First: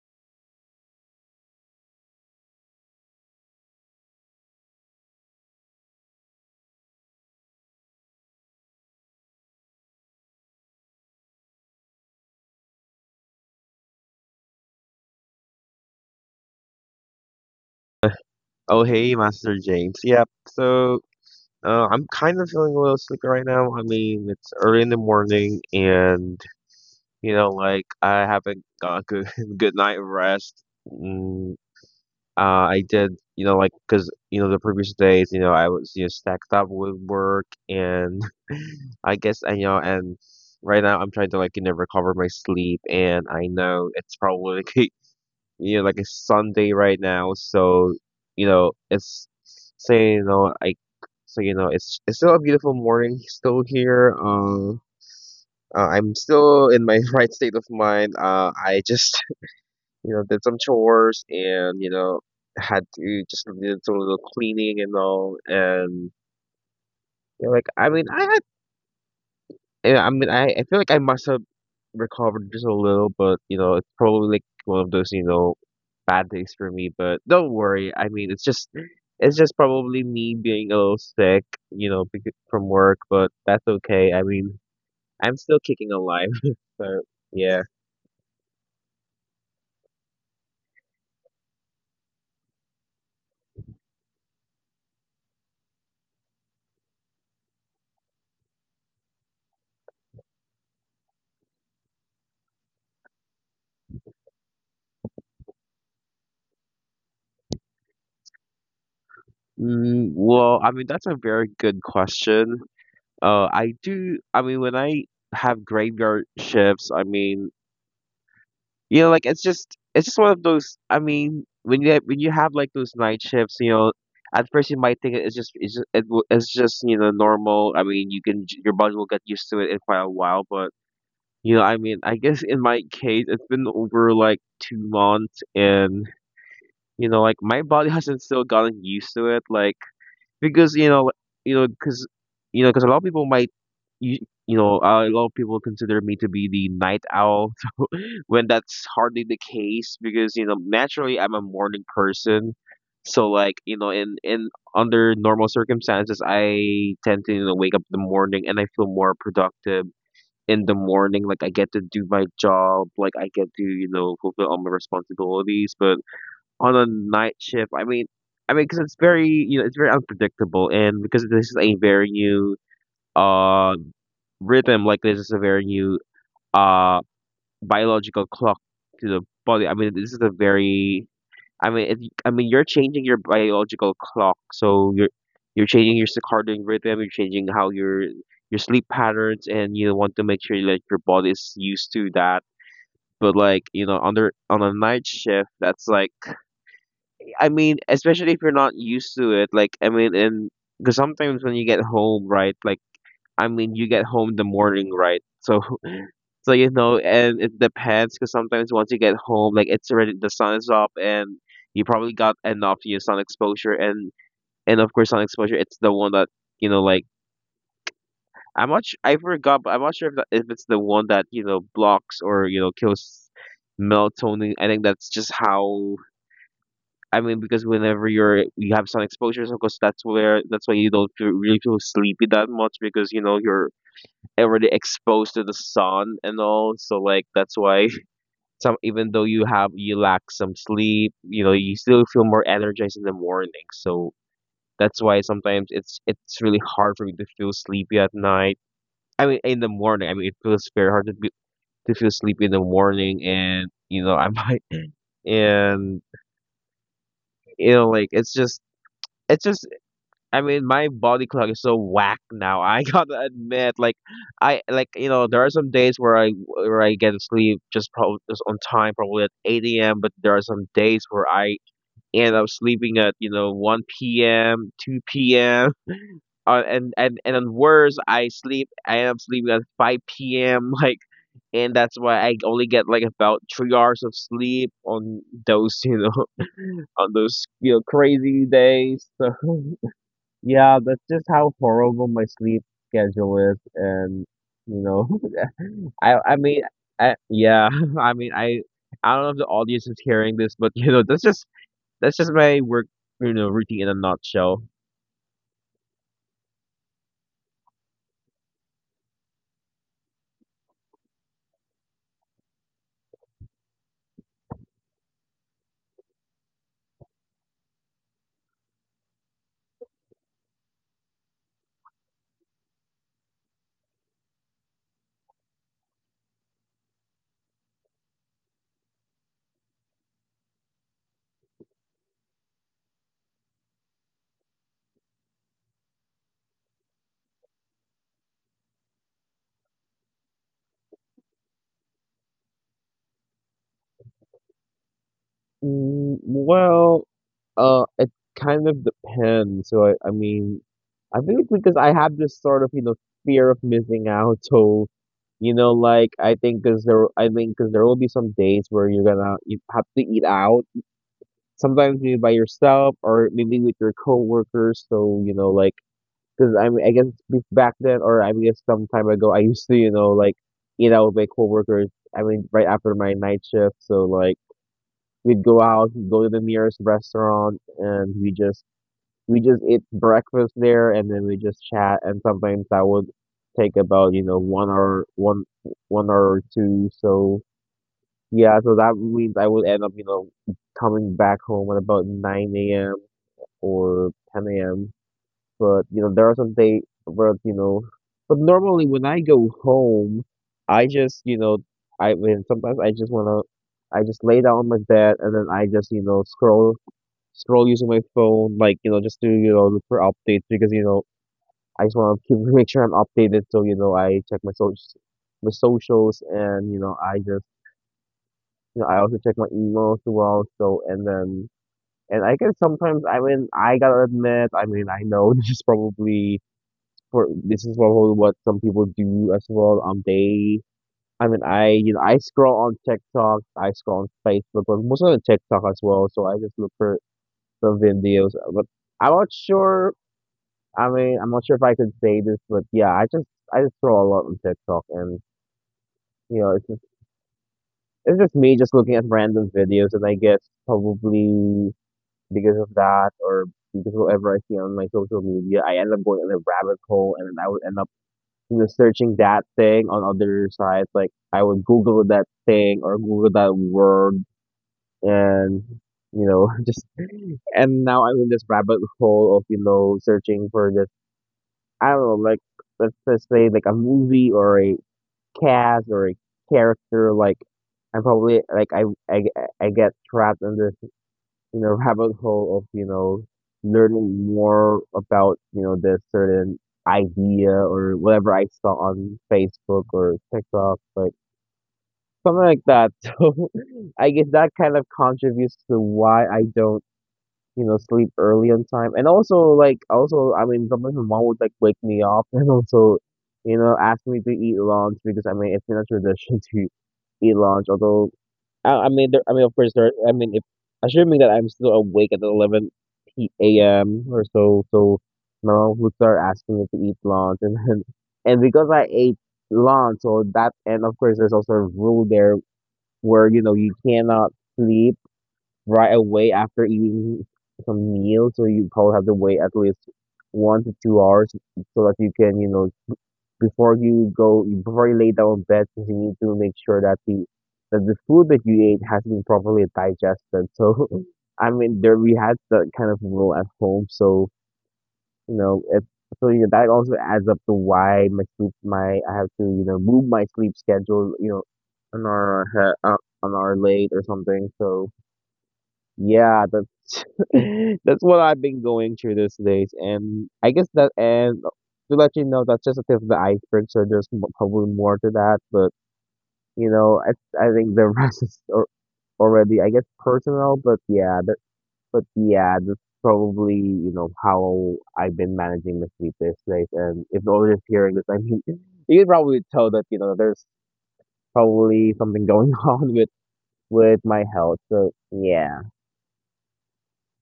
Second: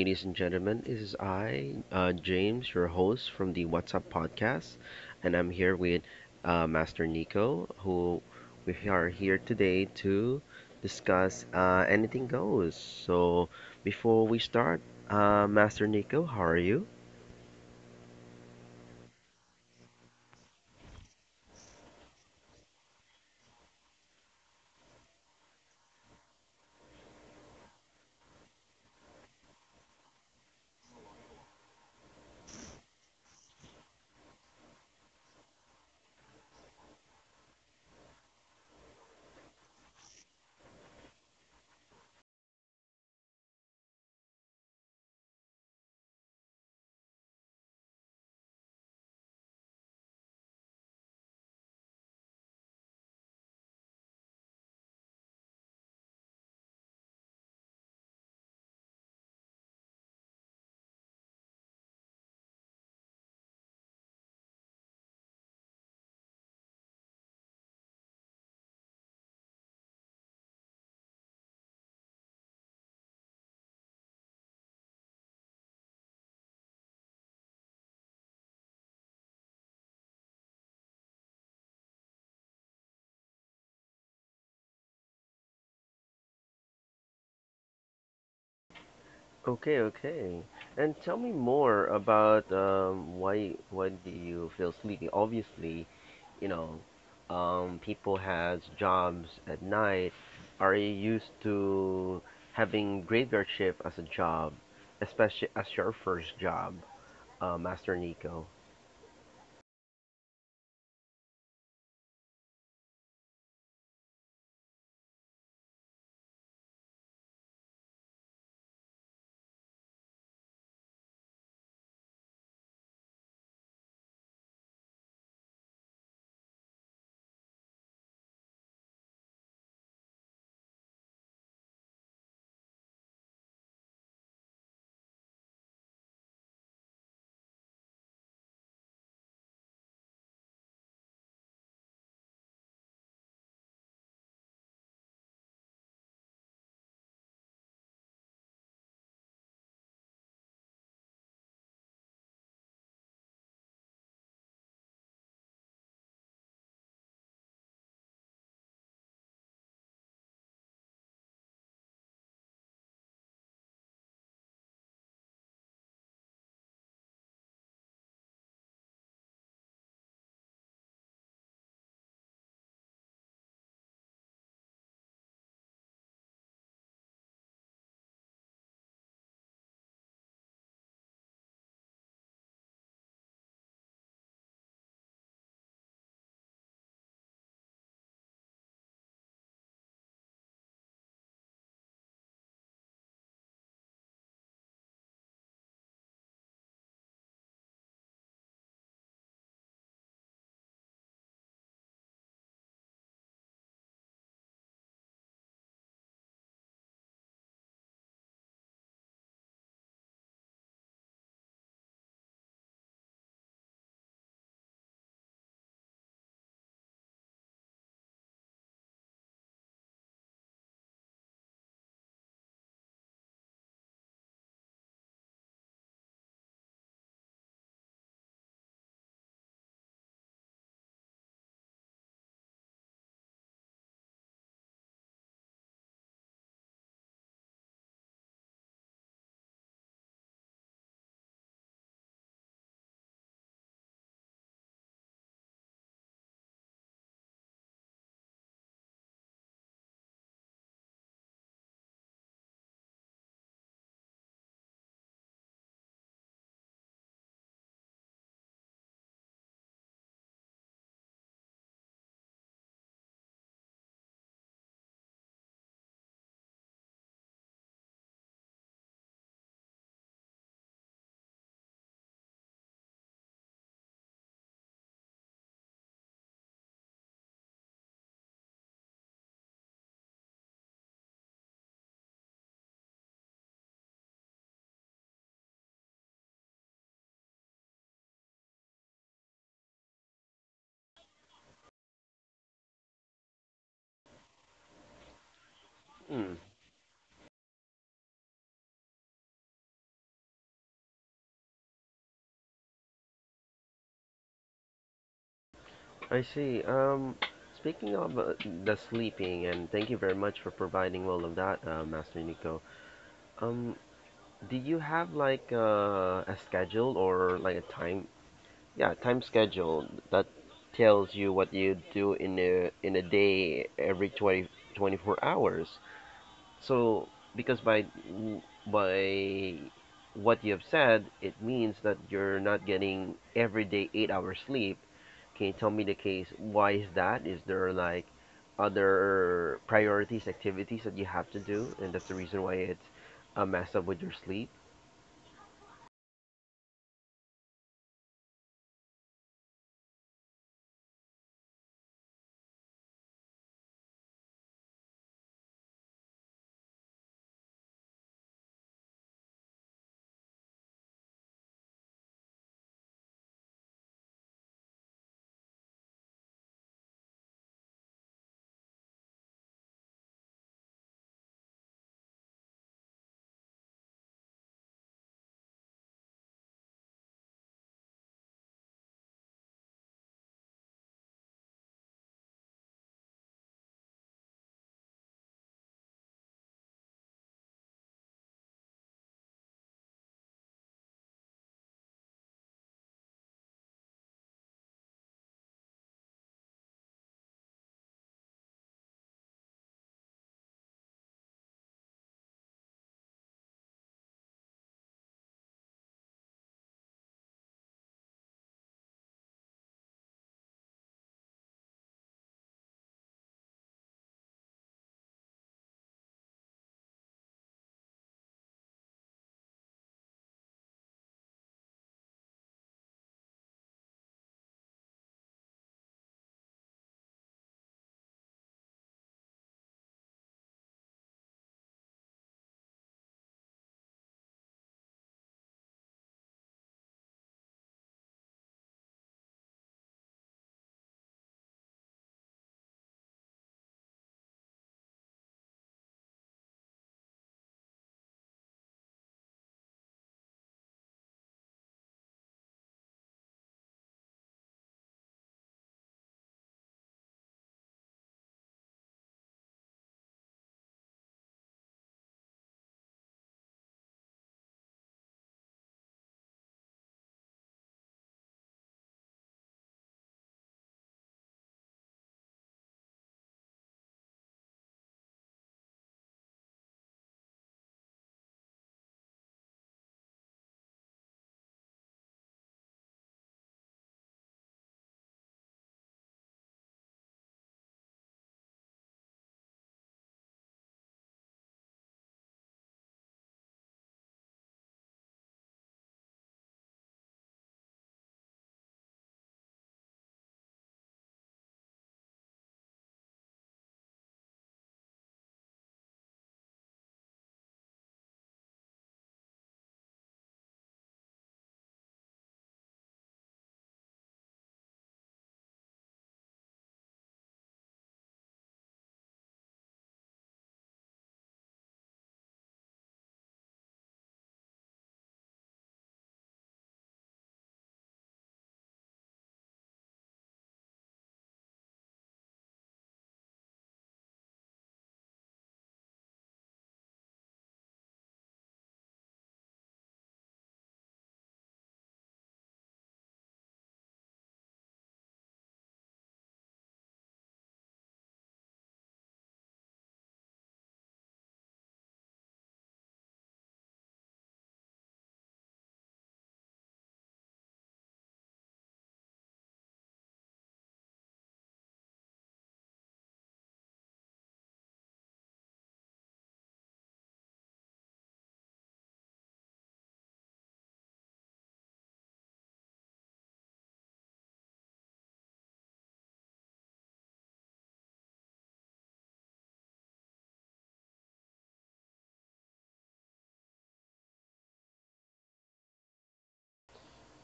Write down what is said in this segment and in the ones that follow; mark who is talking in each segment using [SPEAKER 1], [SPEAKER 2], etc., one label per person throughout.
[SPEAKER 1] ladies and gentlemen. This is I, James, your host from the What's Up podcast, and I'm here with Master Nico, who we are here today to discuss anything goes. So, before we start, Master Nico, how are you?
[SPEAKER 2] Oh, hey, Master James. Yep. So, I'm kind of feeling a little sleepy right now. I mean, it's early in the morning, and like I haven't got a good good night of rest. Mm, I did, like because the previous days, I was stacked up with work, and I guess I. And right now I'm trying to like recover my sleep, and I know it's probably like it's Sunday right now. So it's say I so it's still a beautiful morning still here. I'm still in my right state of mind. I just did some chores and had to just did some little cleaning and all, and like I mean, I had. Yeah, I mean, I feel like I must have recovered just a little, but it's probably like one of those, bad days for me. But don't worry. I mean, it's just probably me being a little sick, from work, but that's okay. I mean, I'm still kicking alive, so yeah.
[SPEAKER 1] Okay, okay. And tell me more about why do you feel sleepy? Obviously, you know, people has jobs at night. Are you used to having graveyard shift as a job, especially as your first job, Master Nico?
[SPEAKER 2] Well, I mean, that's a very good question. I do. I mean, when I have graveyard shifts, I mean, like it's just one of those. I mean, when you have like those night shifts, at first you might think it's just normal. I mean, your body will get used to it in quite a while. But I mean, I guess in my case, it's been over like 2 months, and like my body hasn't still gotten used to it, like because you know, because you know, because a lot of people might you a lot of people consider me to be the night owl when that's hardly the case, because naturally I'm a morning person. So like in under normal circumstances I tend to wake up in the morning and I feel more productive in the morning. Like I get to do my job. Like I get to fulfill all my responsibilities. But on a night shift, I mean. I mean, because it's very, it's very unpredictable, and because this is a very new uh rhythm, like this is a very new uh biological clock to the body. I mean, this is a very. I mean, if, I mean, you're changing your biological clock, so you're changing your circadian rhythm. You're changing how your sleep patterns, and you want to make sure that your body is used to that. But like under on a night shift, that's like. I mean, especially if you're not used to it. Like I mean, and because sometimes when you get home, right? Like I mean, you get home in the morning, right? So and it depends, because sometimes once you get home, like it's already, the sun is up, and you probably got enough, sun exposure. And of course sun exposure, it's the one that like. I forgot, but I'm not sure if that, if it's the one that blocks or kills melatonin. I think that's just how. I mean, because whenever you have sun exposure, so of course that's where that's why you don't really feel sleepy that much, because you're already exposed to the sun and all. So like that's why. Some, even though you lack some sleep, you still feel more energized in the morning. So that's why sometimes it's really hard for me to feel sleepy at night. I mean, in the morning. I mean, it feels very hard to feel sleepy in the morning, and I might and like it's just. It's just, I mean, my body clock is so whack now. I gotta admit, like, I like you know there are some days where I get to sleep just probably just on time, probably at 8 a.m. But there are some days where I, and I was sleeping at 1 p.m., 2 p.m. And on worse, I end up sleeping at 5 p.m. Like, and that's why I only get like about 3 hours of sleep on those on those crazy days. So yeah, that's just how horrible my sleep schedule is, and you know, I
[SPEAKER 1] Hmm,
[SPEAKER 2] I mean, I, yeah, I mean, I don't know if the audience is hearing this, but that's just my work, routine in a nutshell.
[SPEAKER 1] I see. Speaking of the sleeping, and thank you very much for providing all of that, Master Nico. Um, Do you have like a schedule or like a time? Yeah, time schedule that tells you what you do in a day every 20 24 hours. So because by what you have said, it means that you're not getting every day 8 hours sleep. Can you tell me the case? Why is that? Is there like other priorities, activities that you have to do, and that's the reason why it's a mess up with your sleep?
[SPEAKER 2] Well, it kind of depends. So I mean, I think it's because I have this sort of, fear of missing out. So, like I think because there will be some days where you have to eat out. Sometimes maybe by yourself or maybe with your coworkers. So, like, because I mean, I guess back then, or I guess some time ago, I used to, like, eat out with my coworkers. I mean, right after my night shift. So, like, we'd go out, we'd go to the nearest restaurant, and we just eat breakfast there and then we just chat. And sometimes that would take about, 1 hour, one hour or two. So, yeah, so that means I would end up, coming back home at about 9 a.m. or 10 a.m. But there are some days where you know. But normally, when I go home, I just I mean, sometimes I just wanna, I just lay down on my bed, and then I just scroll using my phone, like just to look for updates, because I just wanna keep make sure I'm updated. So I check my socials, and I just I also check my emails as well. So and then, and I guess sometimes, I mean, I gotta admit, I mean, I know this is probably what some people do as well. I mean, I scroll on TikTok, I scroll on Facebook, but mostly on TikTok as well. So I just look for the videos. But I'm not sure. I mean, I'm not sure if I could say this, but yeah, I just scroll a lot on TikTok, and you know, it's just it's just me just looking at random videos, and I guess probably because of that, or because whatever I see on my social media, I end up going in a rabbit hole, and then I would end up, searching that thing on other sites. Like I would Google that thing or Google that word, and just, and now I'm in this rabbit hole of, searching for this. I don't know, like let's just say like a movie or a cast or a character. Like I'm probably like I I get trapped in this, rabbit hole of, learning more about, this certain idea or whatever I saw on Facebook or TikTok, like something like that. So I guess that kind of contributes to why I don't, sleep early on time. And also, like, also, I mean, sometimes my mom would like wake me up, and also, ask me to eat lunch, because I mean, it's been a tradition to eat lunch. Although, I mean, I mean, of course, there. I mean, if assuming that I'm still awake at 11 p.m. or so, so my mom would start asking me to eat lunch, and then, and because I ate lunch, and of course, there's also a rule there, where you cannot sleep right away after eating some meal, so you probably have to wait at least 1 to 2 hours so that you can, before you lay down on bed, you need to make sure that the food that you ate has been properly digested. So, I mean, there we had that kind of rule at home, so you know, it, you know, that also adds up to why my sleep, my I have to, you know, move my sleep schedule, you know, an hour ahe- uh, late or something. So. Yeah, that's that's what I've been going through these days, and I guess that, and to let you know, that's just the tip of the iceberg. So there's probably more to that, but you know, I think the rest is already, I guess, personal. But yeah, that's probably you know how I've been managing the sleep these days. And if the audience hearing this, I mean, you can probably tell that you know there's probably something going on with my health. So yeah,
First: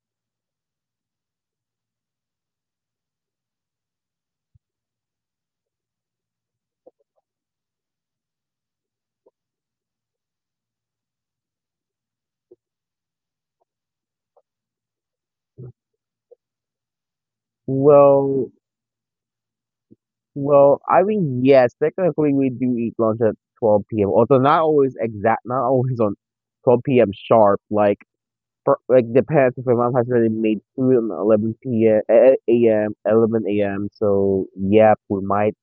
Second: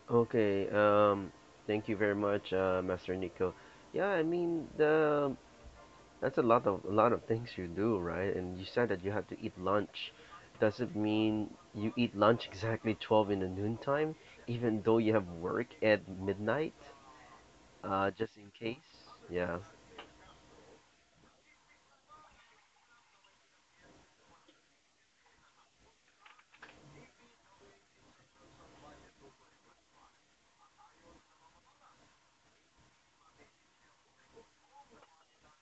[SPEAKER 1] Okay, thank you very much, Master Nico. Yeah, I mean, the that's a lot of things you do, right? And you said that you have to eat lunch. Does it mean you eat lunch exactly 12 in the noontime, even though you have work at midnight, just
[SPEAKER 2] well.
[SPEAKER 1] in case? Yeah.
[SPEAKER 2] Well, I mean, yes, technically we do eat lunch at 12 p.m. Although not always exact, not always on 12 p.m. sharp. Like, like depends if my mom has already made food on 11 p.m. eh, eh, a.m. 11 a.m. So yeah, we might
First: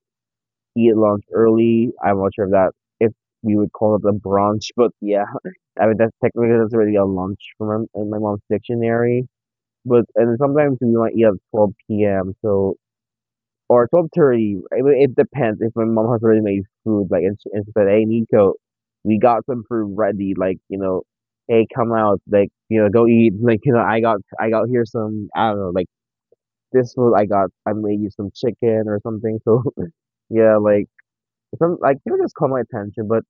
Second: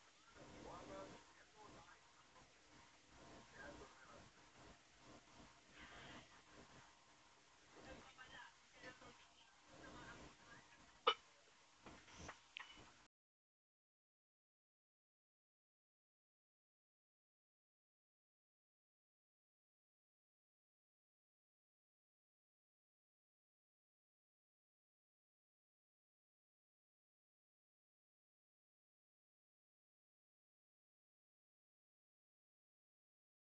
[SPEAKER 2] eat lunch early. I'm not sure if that if we would call it a brunch, but yeah, I mean that's technically that's already a lunch from in my mom's dictionary. But and sometimes we might eat at 12 p.m. So, or 12:30. I mean, it depends if my mom has already made food. Like, and she said, "Hey, Nico, we got some food ready. Like, you know, hey, come out. Like, you know, go eat. Like, you know, I got here some. I don't know. Like, this food I got. I made you some chicken or something. So, yeah, like." Some, like, you know, just caught my attention. But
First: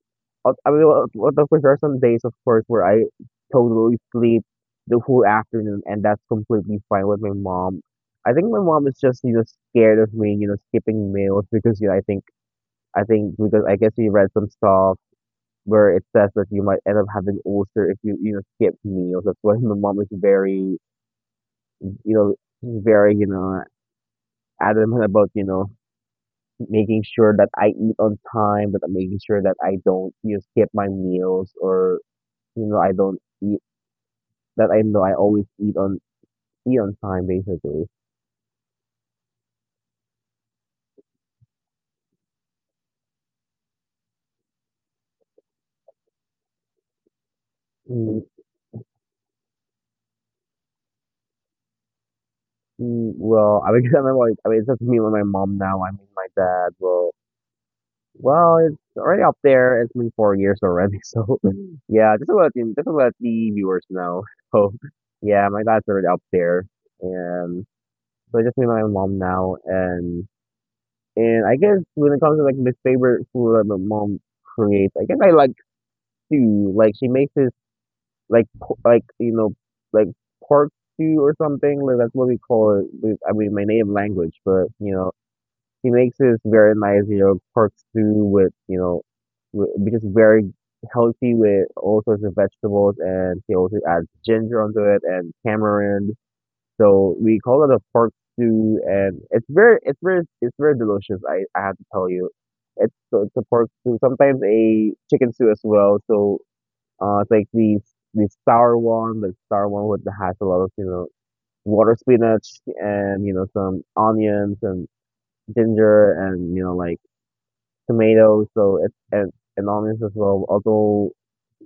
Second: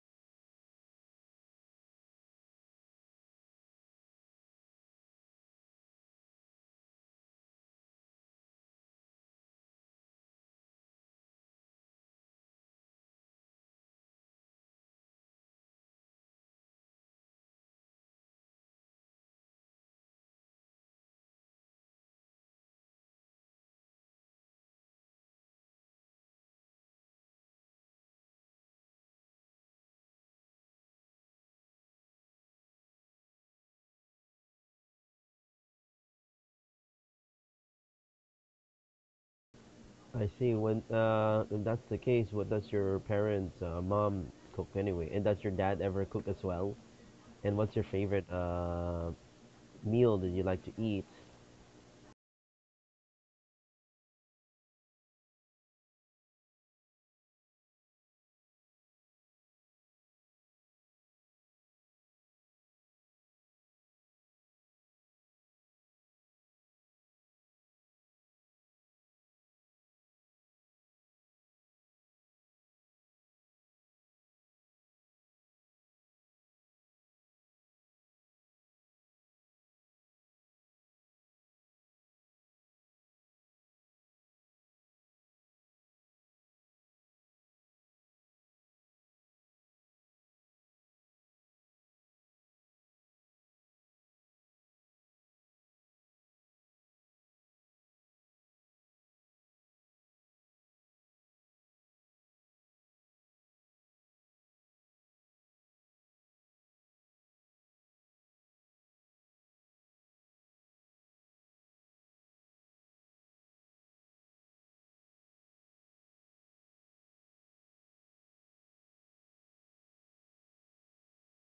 [SPEAKER 2] I mean, well, what of course there are some days, of course, where I totally sleep the whole afternoon, and that's completely fine with my mom. I think my mom is just you know scared of me, you know, skipping meals because you know I think because I guess we read some stuff where it says that you might end up having ulcer if you you know skip meals. That's why my mom is very, you know, very, you know, adamant about, you know, making sure that I eat on time, that I'm making sure that I don't, you know, skip my meals or, you know, I don't eat, that I know I always eat on time basically.
[SPEAKER 1] I see. When if that's the case, what does your parents, mom cook anyway? And does your dad ever cook as well? And what's your
[SPEAKER 2] Mm,
[SPEAKER 1] favorite meal that you like to eat?
[SPEAKER 2] well, I mean, I remember, like, I mean, it's just me with my mom now. I mean, my dad, well, it's already up there. It's been 4 years already. So yeah, just about, just about the viewers now. So yeah, my dad's already up there, and so it's just me and my mom now. And I guess when it comes to like the favorite food that my mom creates, I guess I like stew. Like she makes this like like you know like pork stew or something. Like that's what we call it. I mean, my native language, but you know she makes this very nice you know pork stew with you know which is very healthy with all sorts of vegetables, and she also adds ginger onto it and tamarind, so we call it a pork stew, and it's very delicious. I have to tell you, it's a pork stew. Sometimes a chicken stew as well. So it's like the sour one, the sour one with the has a lot of you know water spinach and you know some onions and ginger and you know like tomatoes. So it's and onions as well. Although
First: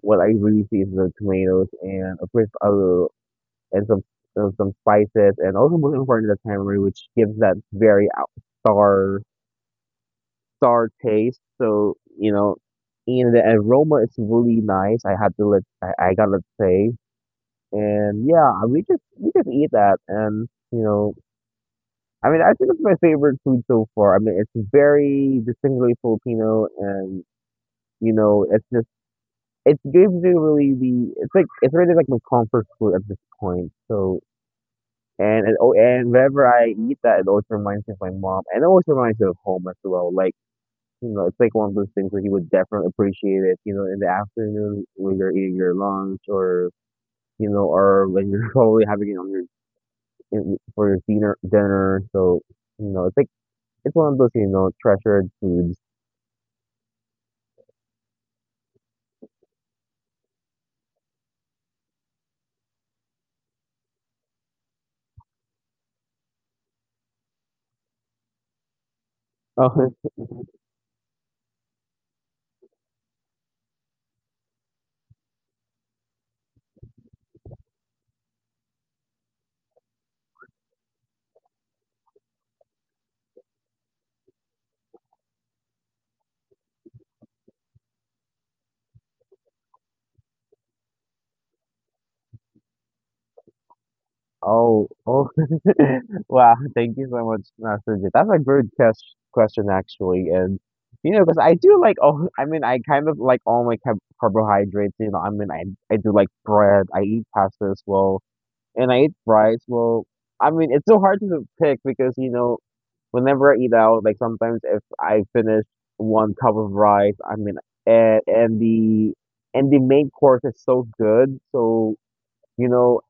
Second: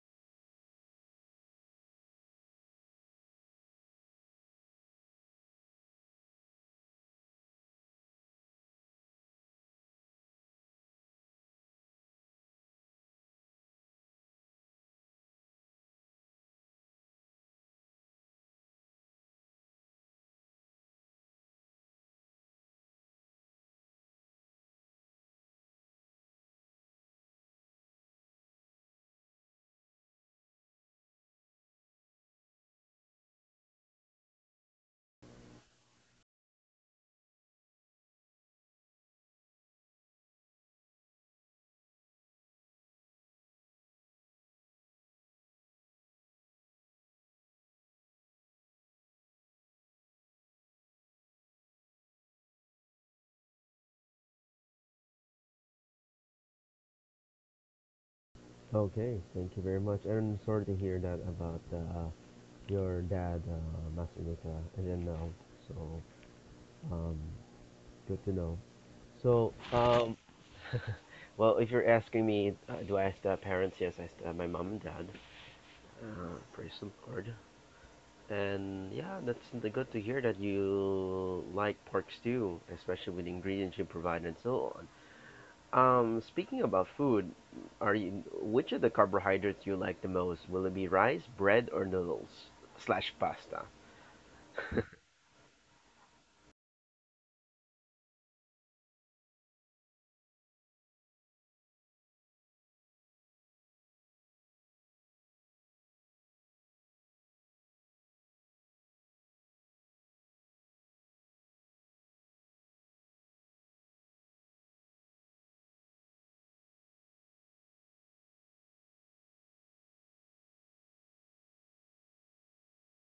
[SPEAKER 2] what I really see is the tomatoes and of course a and some and some spices, and also most important the tamarind, which gives that very sour sour taste. So you know, and the aroma is really nice. I had to let I gotta say, and yeah, we just eat that, and you know, I mean, I think it's my favorite food so far. I mean, it's very distinctly Filipino, and you know, it's just it gives you really the it's like it's really like my comfort food at this point. So, oh, and whenever I eat that, it always reminds me of my mom, and it always reminds me of home as well. Like you know, it's like one of those things where he would definitely appreciate it. You know, in the afternoon when you're eating your lunch, or you know, or when you're probably having it for your dinner. So you know, it's like it's one of those you know treasured foods.
[SPEAKER 1] Okay, thank you very much. And sorry to hear that about your dad, Masanika, and then now. So, um, good to know. So, well, if you're asking me, do I still have parents? Yes, I still have my mom and dad. Praise the Lord. And yeah, that's good to hear that you like pork stew, especially with the ingredients you provided and so on. Speaking about food, are you which of the carbohydrates you like the most? Will it be rice, bread, or noodles slash pasta?
[SPEAKER 2] Oh, oh, wow. Thank you so much, Master Jay. That's a good question, actually. And, you know, because I do like, oh, I mean, I kind of like all my carbohydrates, you know, I mean, I do like bread, I eat pasta as well, and I eat fries. Well, I mean, it's so hard to pick because, you know, whenever I eat out, like sometimes if I finish one cup of rice, I mean, and, and the, and the main course is so good. So, you know,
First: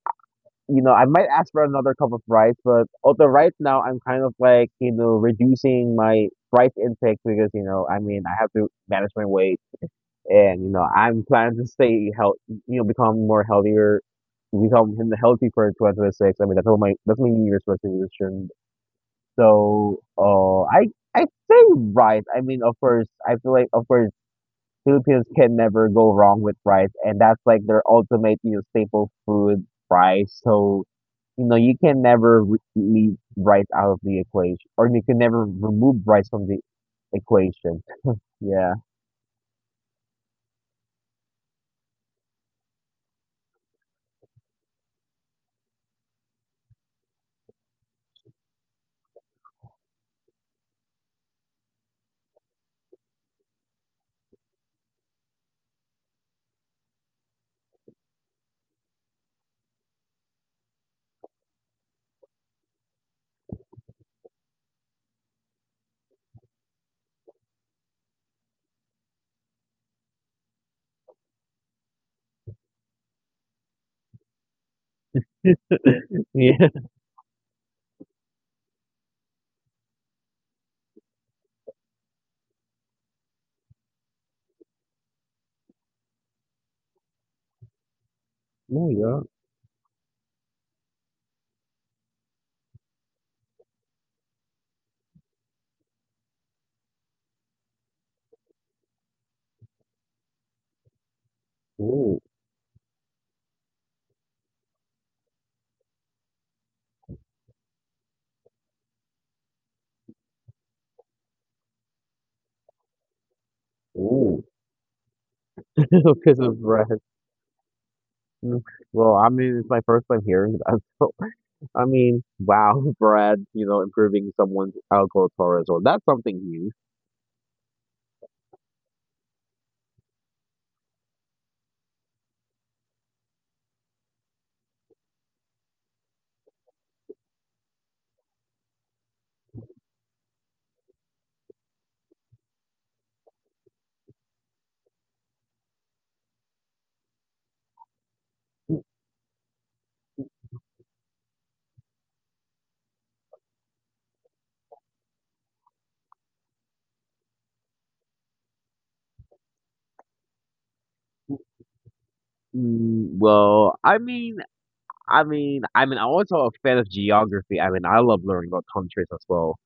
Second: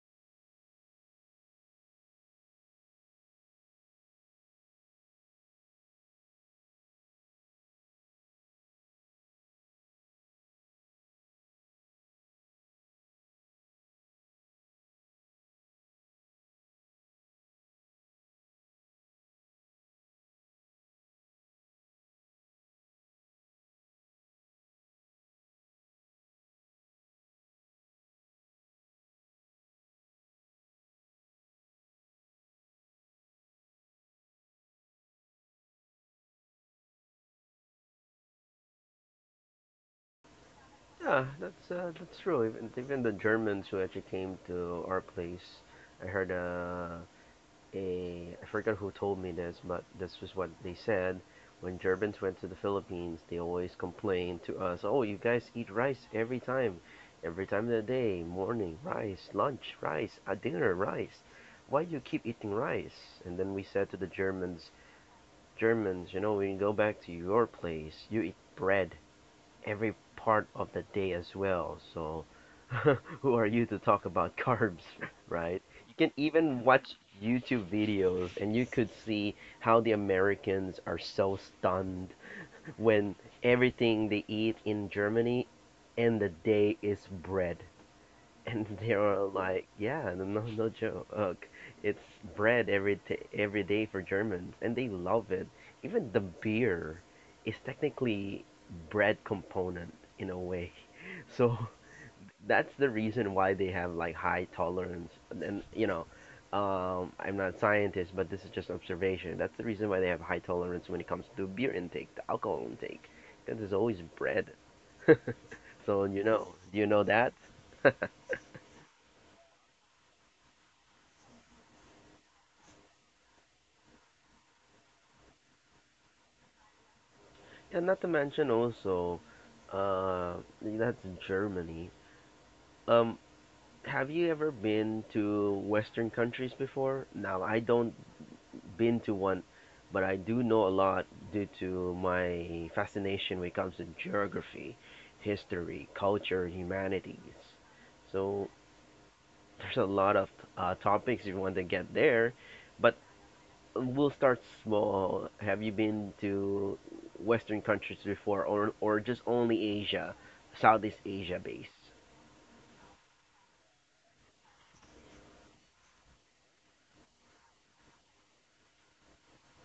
[SPEAKER 2] I might ask for another cup of rice, but although right now I'm kind of like, you know, reducing my rice intake because, you know, I mean, I have to manage my weight and, you know, I'm planning to stay healthy, you know, become more healthier, become healthy for 2026. I mean, that's my New Year's resolution. So, I say rice. I mean, of course, I feel like, of course, Philippines can never go wrong with rice, and that's like their ultimate, you know, staple food, rice. So, you know, you can never leave rice out of the equation, or you can never remove rice from the equation. Yeah.
[SPEAKER 1] Yeah, that's true. Even the Germans who actually came to our place, I heard a I forgot who told me this, but this was what they said. When Germans went to the Philippines, they always complained to us, "Oh, you guys eat rice every time of the day, morning rice, lunch rice, at dinner rice. Why do you keep eating rice?" And then we said to the Germans, "Germans, you know, when you go back to your place, you eat bread every part of the day as well. So, who are you to talk about carbs, right? You can even watch YouTube videos and you could see how the Americans are so stunned when everything they eat in Germany and the day is bread, and
[SPEAKER 2] Yeah. Oh,
[SPEAKER 1] they
[SPEAKER 2] yeah.
[SPEAKER 1] were like, "Yeah, no, no, no joke. It's bread every every day for Germans, and they love it. Even the beer is technically bread component in a way. So
[SPEAKER 2] Ooh,
[SPEAKER 1] that's the reason why they have like high tolerance. And you know, I'm not a scientist, but this is just observation. That's the reason why they have high tolerance when it comes to beer intake, the alcohol intake, because there's always
[SPEAKER 2] ooh.
[SPEAKER 1] bread. so you
[SPEAKER 2] Because
[SPEAKER 1] know,
[SPEAKER 2] of
[SPEAKER 1] do you
[SPEAKER 2] bread.
[SPEAKER 1] know that?
[SPEAKER 2] Mm. Well, I mean, it's my first time hearing that. So, I mean, wow, bread, you know, improving someone's alcohol tourism. That's something new.
[SPEAKER 1] And not to mention also, uh, that's Germany. Um, have you ever been to Western countries before? Now, I don't been to one, but I do know a lot due to my fascination when it comes to geography, history, culture, humanities. So there's a lot of topics if you want to get there, but we'll start small. Have you been to Western countries before, or just only Asia, Southeast Asia based?
[SPEAKER 2] Well, I mean, I'm also a fan of geography. I mean, I love learning about countries as well,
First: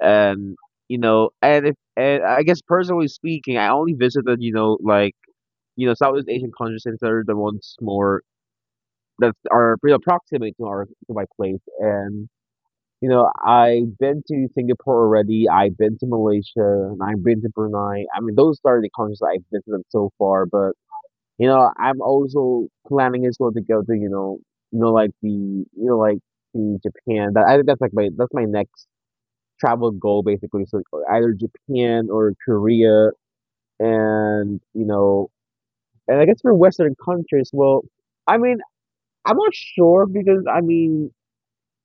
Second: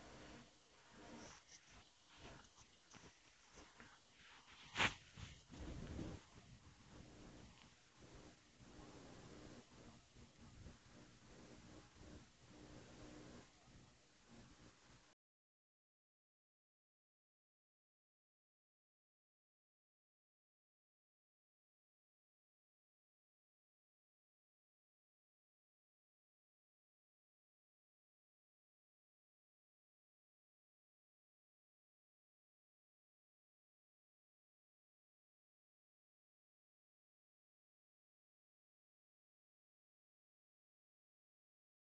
[SPEAKER 2] and you know, and if and I guess personally speaking, I only visited you know like you know Southeast Asian countries since they're the ones more that are pretty approximate to our to my place, and you know, I've been to Singapore already. I've been to Malaysia, and I've been to Brunei. I mean, those are the countries that I've visited so far, but you know, I'm also planning as well to go to, you know, like the, you know, like to Japan. That I think that's my next travel goal basically. So either Japan or Korea, and you know, and I guess for Western countries, well, I mean, I'm not sure because I mean,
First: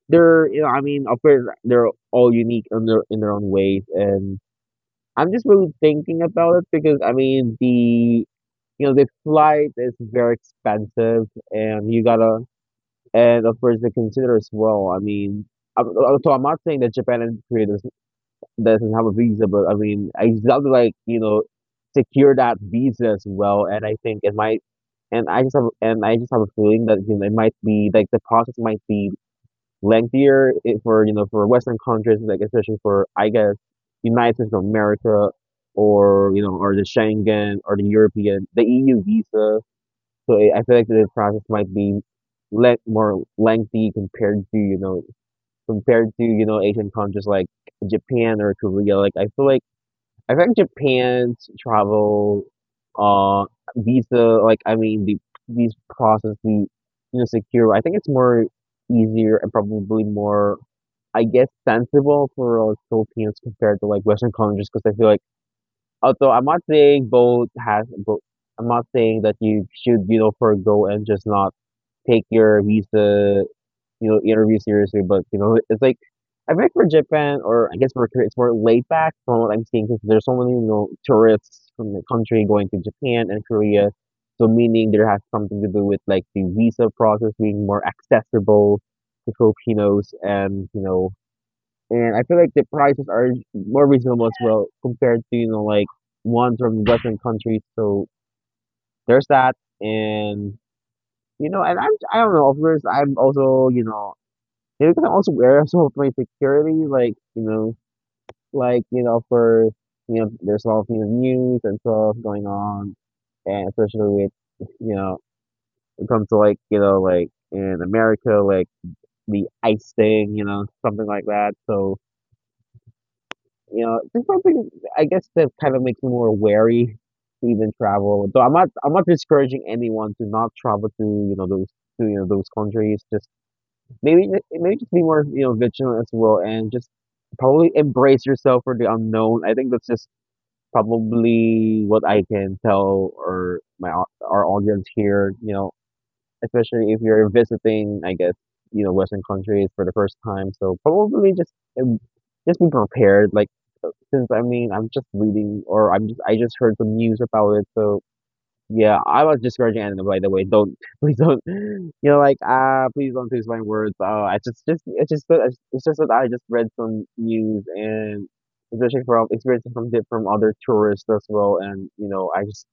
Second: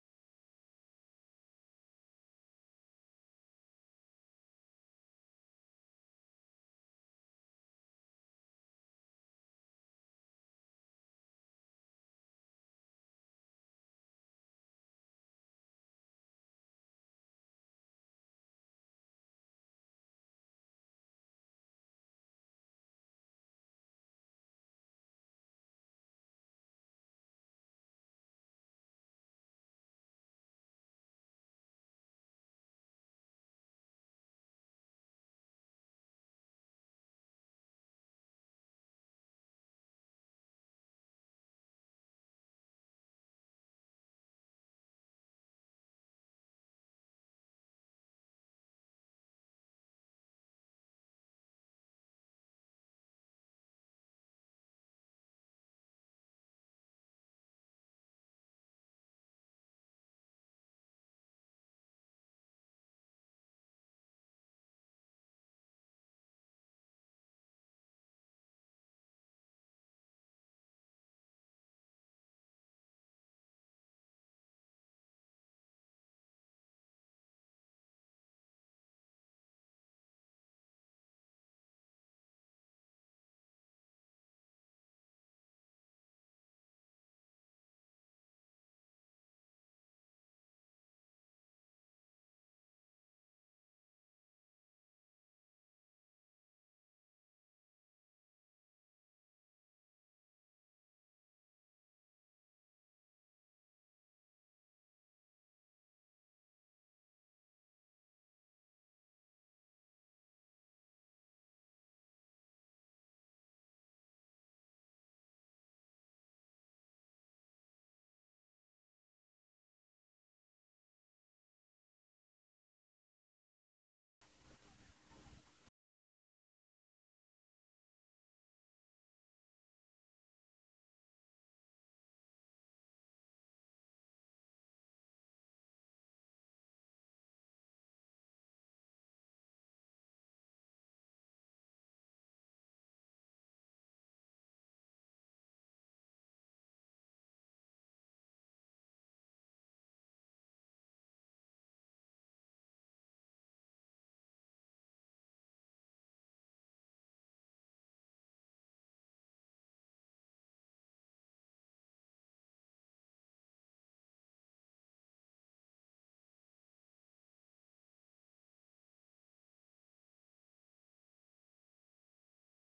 [SPEAKER 2] they're you know, I mean, of course, they're all unique in their own ways, and I'm just really thinking about it because I mean the you know the flight is very expensive and you gotta and of course they consider as well. I mean, so I'm not saying that Japan and Korea doesn't have a visa, but I mean I just have to like you know secure that visa as well. And I think it might and I just have a feeling that you know it might be like the process might be lengthier it- for you know for Western countries, like especially for I guess United States of America or the Schengen or the EU visa. So I feel like the process might be more lengthy compared to you know Asian countries like Japan or Korea. Like I feel like Japan's travel uh visa, like I mean these process the you know secure. I think it's more easier and probably more I guess sensible for Philippines compared to like Western countries because I feel like although I'm not saying both has both I'm not saying that you should you know forego and just not take your visa you know interview seriously but you know it's like I think for Japan or I guess for Korea it's more laid back from what I'm seeing because there's so many you know tourists from the country going to Japan and Korea, so meaning there has something to do with like the visa process being more accessible to Filipinos, and you know, and I feel like the prices are more reasonable as well compared to you know like ones from Western countries. So there's that, and you know, and I don't know. Of course, I'm also maybe because I'm also aware also of my security, like, you know, like you know for you know there's a lot of, news and stuff going on, and especially with, you know it comes to, like, like in America, like the ICE thing, something like that. So, there's something, I guess, that kind of makes me more wary to even travel. Though I'm not discouraging anyone to not travel to, those countries. Just maybe just be more, vigilant as well, and just probably embrace yourself for the unknown. I think that's just probably what I can tell, or our audience here, especially if you're visiting, I guess, Western countries for the first time. So probably just, em- just be prepared. Like, since, I mean, I'm just reading, or I just heard some news about it. So, yeah, I was discouraging anime. By the way, don't, please don't. Like, please don't twist my words. I just it's just that I just read some news, and especially from experiences from from other tourists as well. And, I just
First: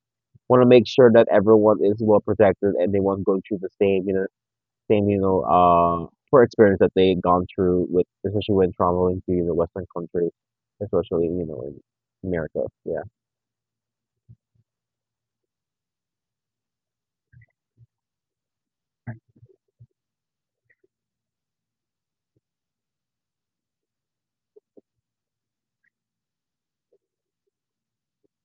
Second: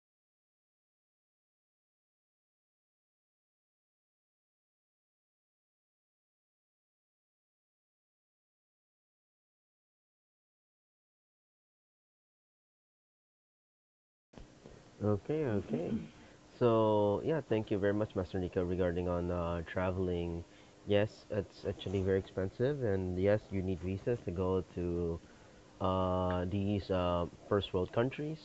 [SPEAKER 2] want to make sure that everyone is well protected, and they won't go through the same, you know, poor experience that they gone through with, especially when traveling to, Western countries, especially, in America. Yeah.
[SPEAKER 1] Okay, okay. So yeah, thank you very much, Master Nico, regarding on traveling. Yes, it's actually very expensive, and yes, you need visas to go to these first world countries.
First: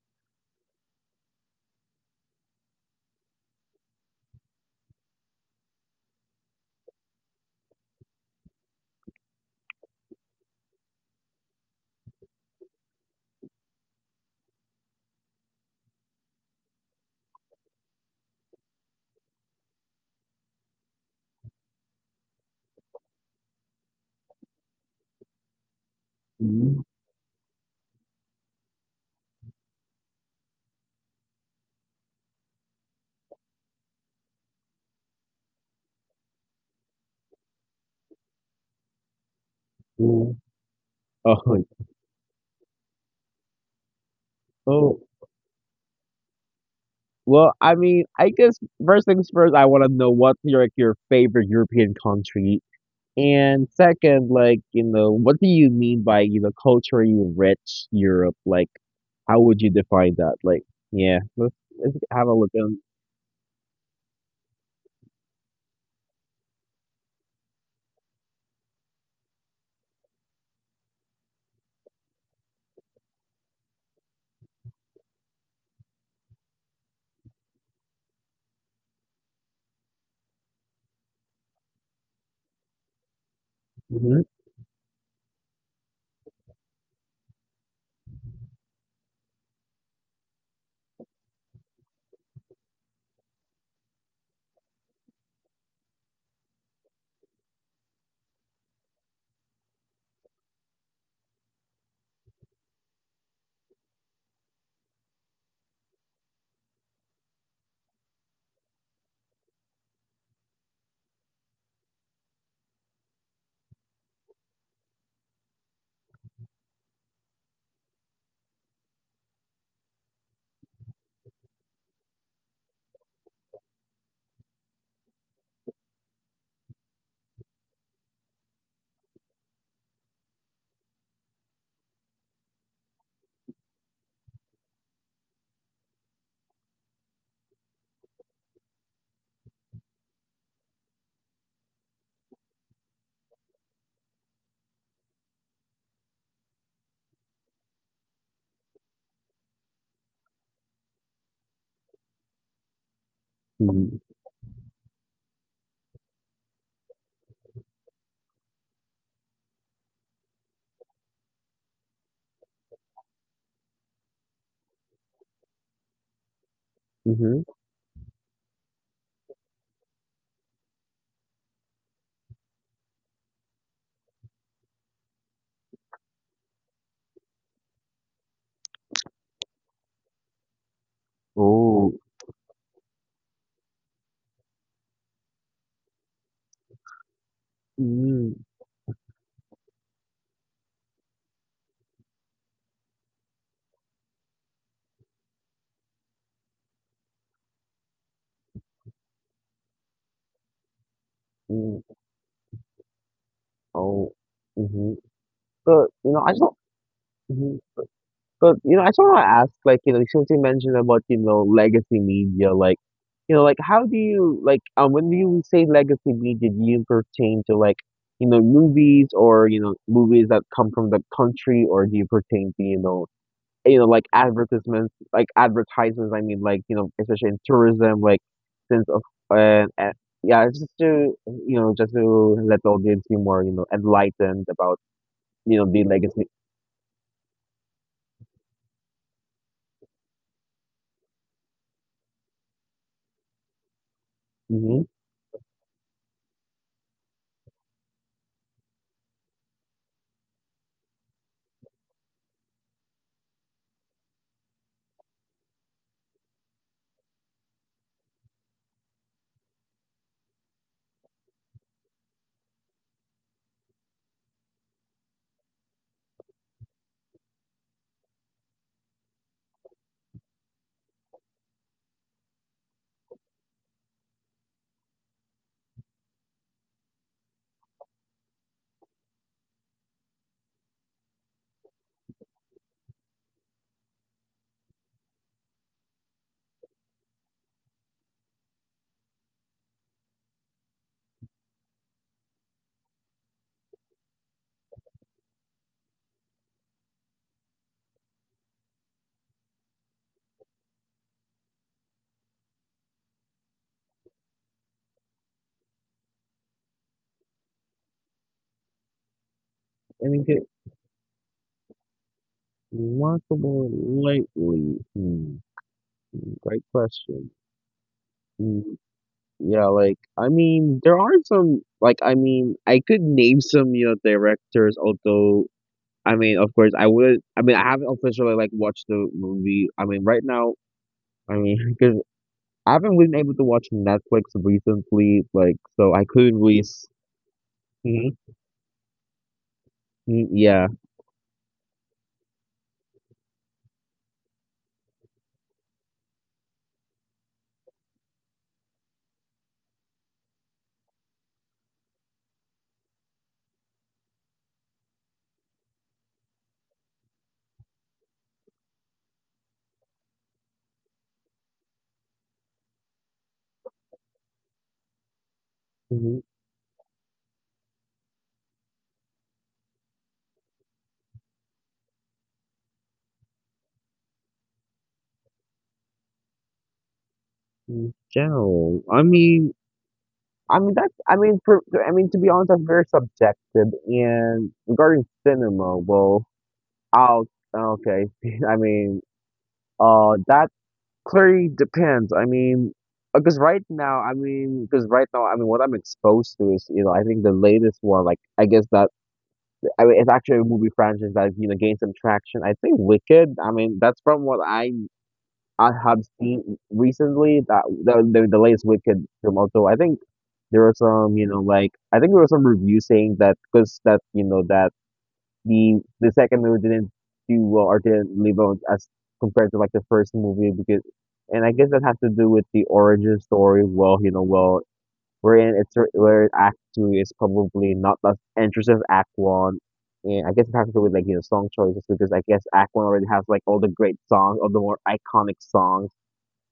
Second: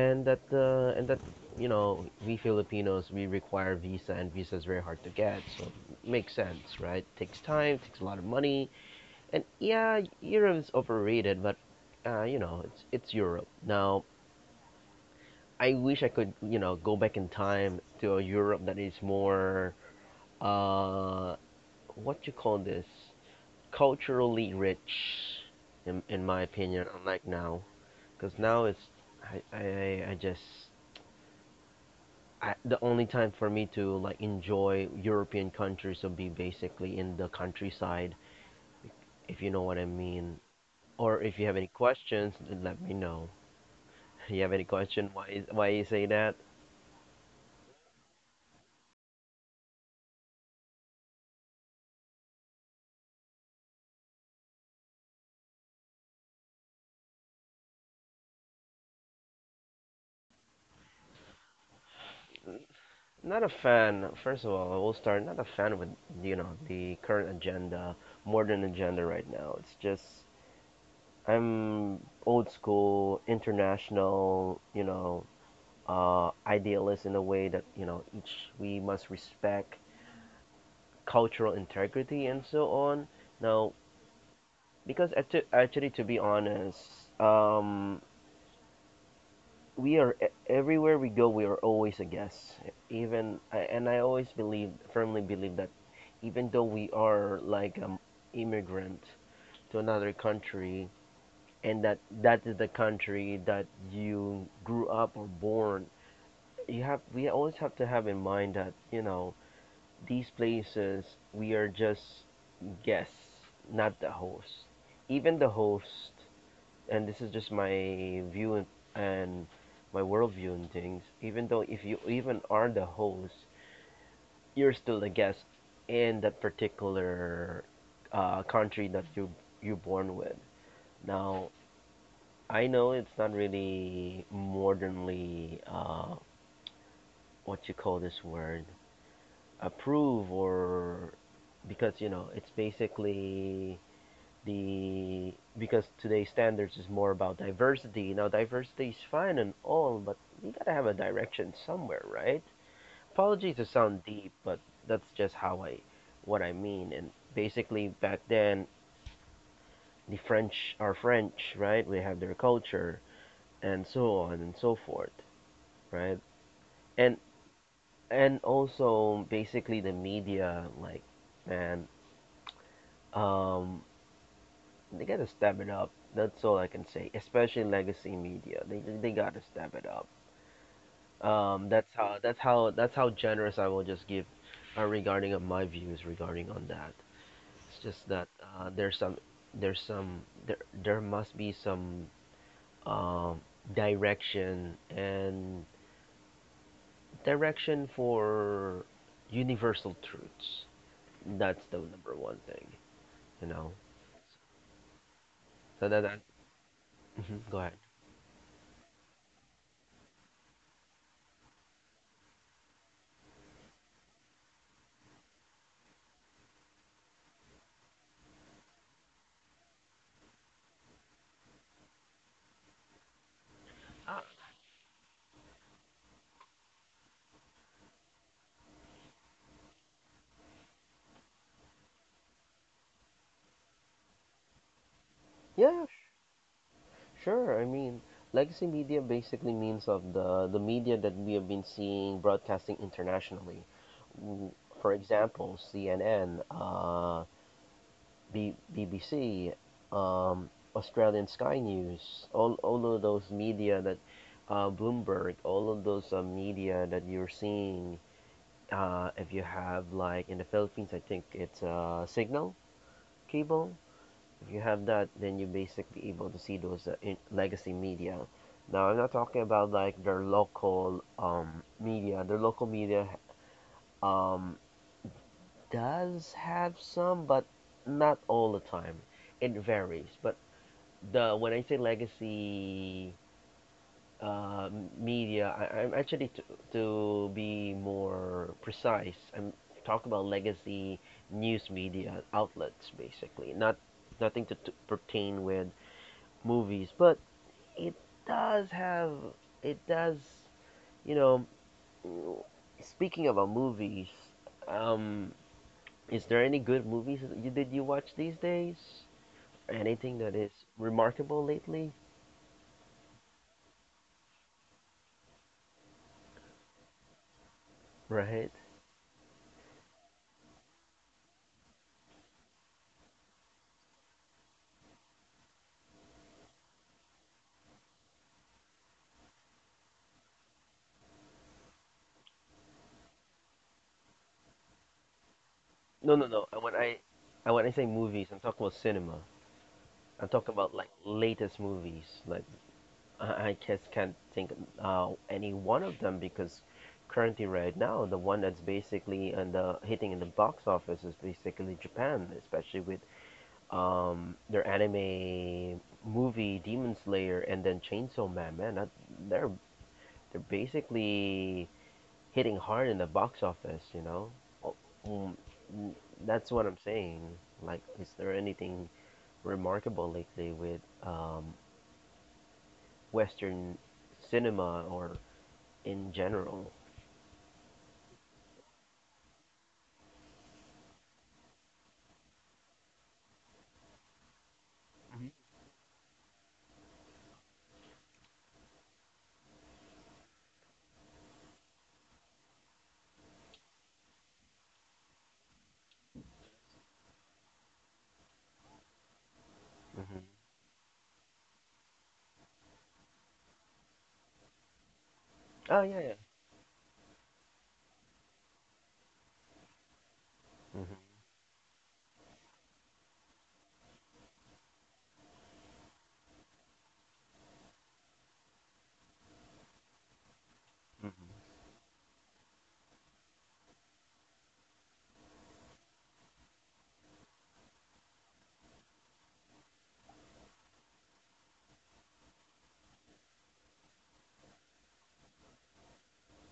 [SPEAKER 1] And that you know we Filipinos, we require visa and visa is very hard to get, so it makes sense, right? Takes time, takes a lot of money. And yeah, Europe is overrated, but you know it's Europe now. I wish I could you know go back in time to a Europe that is more uh what you call this, culturally rich, in my
[SPEAKER 2] Mhm.
[SPEAKER 1] opinion, unlike now, because now it's I, I I just the only time for me to like enjoy European countries would be basically in the countryside, if you know what I
[SPEAKER 2] Yeah.
[SPEAKER 1] mean. Or
[SPEAKER 2] Oh.
[SPEAKER 1] if you have any questions, then let me know. You have any
[SPEAKER 2] Oh.
[SPEAKER 1] question? Why you say that?
[SPEAKER 2] Well, I mean, I guess first things first, I want to know what's your favorite European country, and second, like, what do you mean by, culturally rich Europe? Like, how would you define that? Like, yeah, let's, have a look at.
[SPEAKER 1] Not a fan. First of all, I will start. Not a fan with you know the current agenda, modern agenda right now. It's just I'm old school, international. You know, idealist in a way that you know each we must respect cultural integrity and so on. Now,
[SPEAKER 2] Mm-hmm.
[SPEAKER 1] because actually, to be honest, um, we are everywhere we go, we are always a guest. Even and I always believe, firmly believe that even though we are like an immigrant to another country, and that that is the country that you grew up or born, you have we always have to have in mind that you know these places we are just guests, not the host. Even the host, and this is just my view and my worldview and things. Even though if you even are the host, you're still a guest in that particular country that you are born with. Now I know it's not really modernly what you call this word, approve or, because you know it's basically the because today's standards is more about diversity. Now diversity is fine and all, but you gotta have a direction somewhere, right? Apologies to sound deep, but that's just how I what I mean. And basically back then the French are French, right? We have their culture and so on and so forth, right? And
[SPEAKER 2] Mm-hmm.
[SPEAKER 1] and also basically the media, like man, um, they gotta step it up. That's all I can say. Especially legacy media, they gotta step it up. That's
[SPEAKER 2] Oh.
[SPEAKER 1] how generous I will just give regarding of my views regarding on that. It's just that uh, there's some there's some there there must be some um, direction and direction for universal truths. That's the
[SPEAKER 2] Mm.
[SPEAKER 1] number one thing, you know.
[SPEAKER 2] Oh. Mhm. So,
[SPEAKER 1] So that, that
[SPEAKER 2] I just want. Mhm.
[SPEAKER 1] go ahead.
[SPEAKER 2] So, I just want to ask, like, since you mentioned about, legacy media, like, like, how do you, like, when you say legacy media, do you pertain to, like, movies, or, movies that come from the country, or do you pertain to, like
[SPEAKER 1] Uh,
[SPEAKER 2] advertisements, I mean, like, especially in tourism, like, since of, and yeah, it's just to, just to let the audience be more, enlightened about.
[SPEAKER 1] yeah,
[SPEAKER 2] The
[SPEAKER 1] sure.
[SPEAKER 2] legacy.
[SPEAKER 1] Sure. I mean, legacy media basically means of the media that we have been seeing broadcasting internationally. W-
[SPEAKER 2] Hmm.
[SPEAKER 1] For example, CNN, BBC, Australian Sky News, all of those media that Bloomberg, all of those media that you're seeing. If you have like in the Philippines, I think it's Signal cable. If you have that, then you're basically able to see those in legacy media. Now, I'm not talking about like their local media. Their local media um, does have some, but not all the time. It varies. But the when I say legacy uh, media, I'm actually to be more precise, I'm talking about legacy news media outlets, basically. Not nothing to, to pertain with movies, but it does have it does you know, speaking about movies, um is there any good movies that you watch these days,
[SPEAKER 2] And
[SPEAKER 1] anything
[SPEAKER 2] it
[SPEAKER 1] that
[SPEAKER 2] get
[SPEAKER 1] is remarkable lately,
[SPEAKER 2] remarkable lately. Hmm. Great question.
[SPEAKER 1] right?
[SPEAKER 2] Mm. Yeah, like, I mean, there are some, like, I mean, I could name some, directors. Although, I mean, of course, I would. I mean, I haven't officially, like, watched the movie. I mean, right now, I mean, because I haven't been able to watch Netflix recently, like, so I
[SPEAKER 1] No, no,
[SPEAKER 2] couldn't
[SPEAKER 1] no,
[SPEAKER 2] really.
[SPEAKER 1] when I say
[SPEAKER 2] Mhm.
[SPEAKER 1] movies I'm talking about cinema,
[SPEAKER 2] Mm.
[SPEAKER 1] I'm talking
[SPEAKER 2] Yeah.
[SPEAKER 1] about like latest movies, like I just can't think any one of them because currently right now the one that's basically and the hitting in the box office is basically japan, especially with their anime movie Demon Slayer and then Chainsaw Man. Man, that, they're they're basically hitting hard in the box office. You know, oh, mm, mm,
[SPEAKER 2] Mm-hmm.
[SPEAKER 1] that's what I'm saying. Like, is there anything remarkable lately with Western cinema or in general?
[SPEAKER 2] Mm-hmm. General. I mean that's I mean for I mean to be honest, that's very subjective, and regarding cinema, well, I'll, okay, I mean, that clearly depends. I mean, because right now I mean, because right now I mean, what I'm exposed to is, I think the latest one, like, I guess that, I mean, it's
[SPEAKER 1] Hmm.
[SPEAKER 2] actually a movie franchise that, gained some traction. I think Wicked. I mean, that's from what I
[SPEAKER 1] Oh yeah,
[SPEAKER 2] have
[SPEAKER 1] yeah.
[SPEAKER 2] seen recently, that the latest Wicked film, also, I think there was
[SPEAKER 1] Hmm.
[SPEAKER 2] some, like, I think there was some review saying that, because, that, that the second movie didn't do well or didn't live on as compared to like the first movie, because, and I guess that has to do with the origin story. Well, well, wherein it's where Act Two is probably not as interesting as Act One, and I guess it has to do with, like, song choices, because I guess Act One already has, like, all the great songs, all the more iconic songs.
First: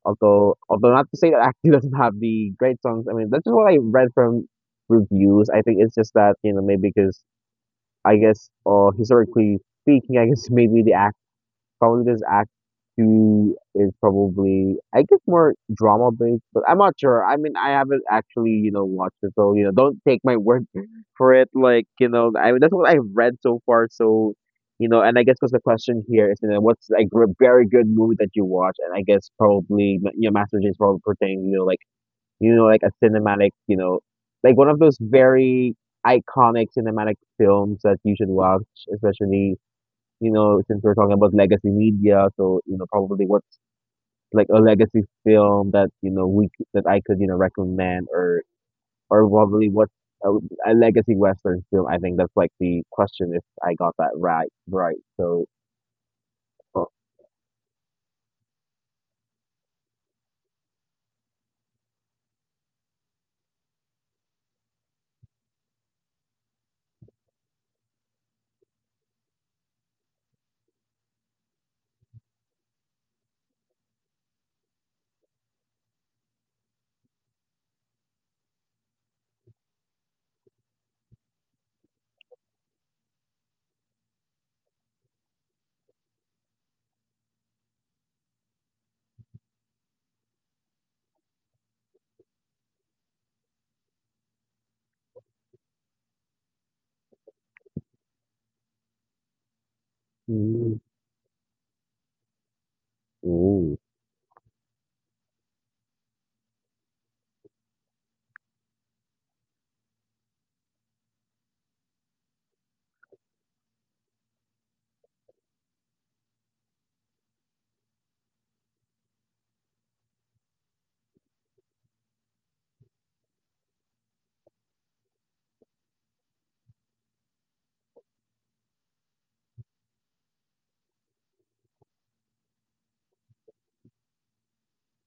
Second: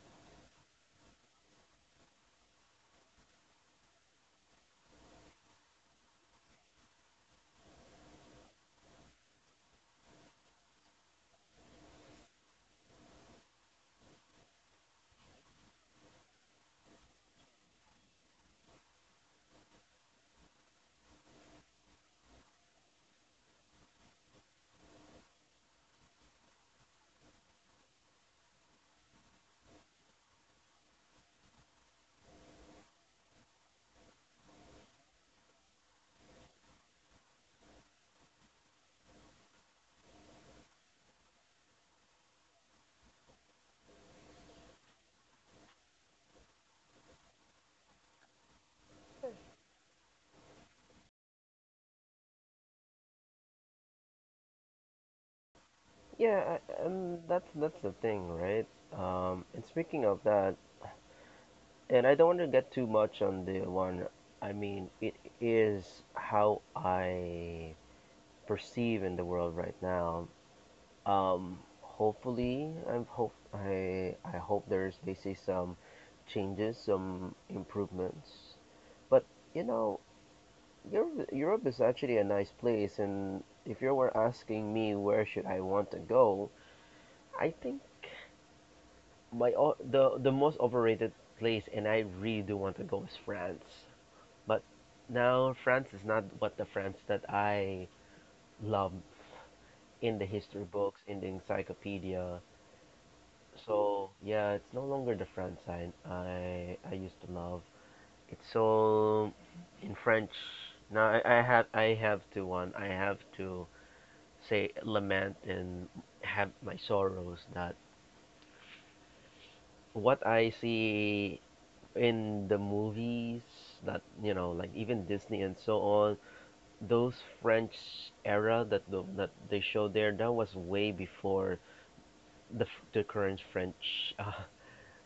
[SPEAKER 2] Although, not to say that Acme doesn't have the great songs. I mean, that's just what I read from reviews. I think it's just that, maybe, because I guess, historically speaking, I guess, maybe the. Probably, this act two is probably, I guess, more drama based, but I'm not sure. I mean, I haven't actually, watched it, so, don't take my word for it. Like, I that's what I've read so far. So, and I guess because the question here is, what's, like, a very good movie that you watch? And I guess probably, Master Jay is probably pertaining, like, like a cinematic, like one of those very iconic cinematic films that you should watch, especially, since we're talking about legacy media, so, probably what's like a legacy film that, that I could, recommend, or probably what, a, a legacy western film. I think that's like the question, if I got that right. Right. So.
[SPEAKER 1] Yeah,
[SPEAKER 2] uh,
[SPEAKER 1] that's the thing, right? And speaking of that, and I don't want to get too much on the one. I mean, it is how I perceive in the world right now. Hopefully, I'm hope I hope there's basically some changes, some improvements. But you know, Europe, Europe is actually a nice place, and if you were asking me where should I want to go, I think the most overrated place, and I really do want to go is France. But now France is not what the France that I loved in the history
[SPEAKER 2] mm.
[SPEAKER 1] books, in the encyclopedia.
[SPEAKER 2] Ooh.
[SPEAKER 1] So yeah, it's no longer the France I used to love. It's all in French. Now I have to one I have to say lament and have my sorrows that what I see in the movies that, you know, like even Disney and so on, those French era that that they show there, that was way before the the current French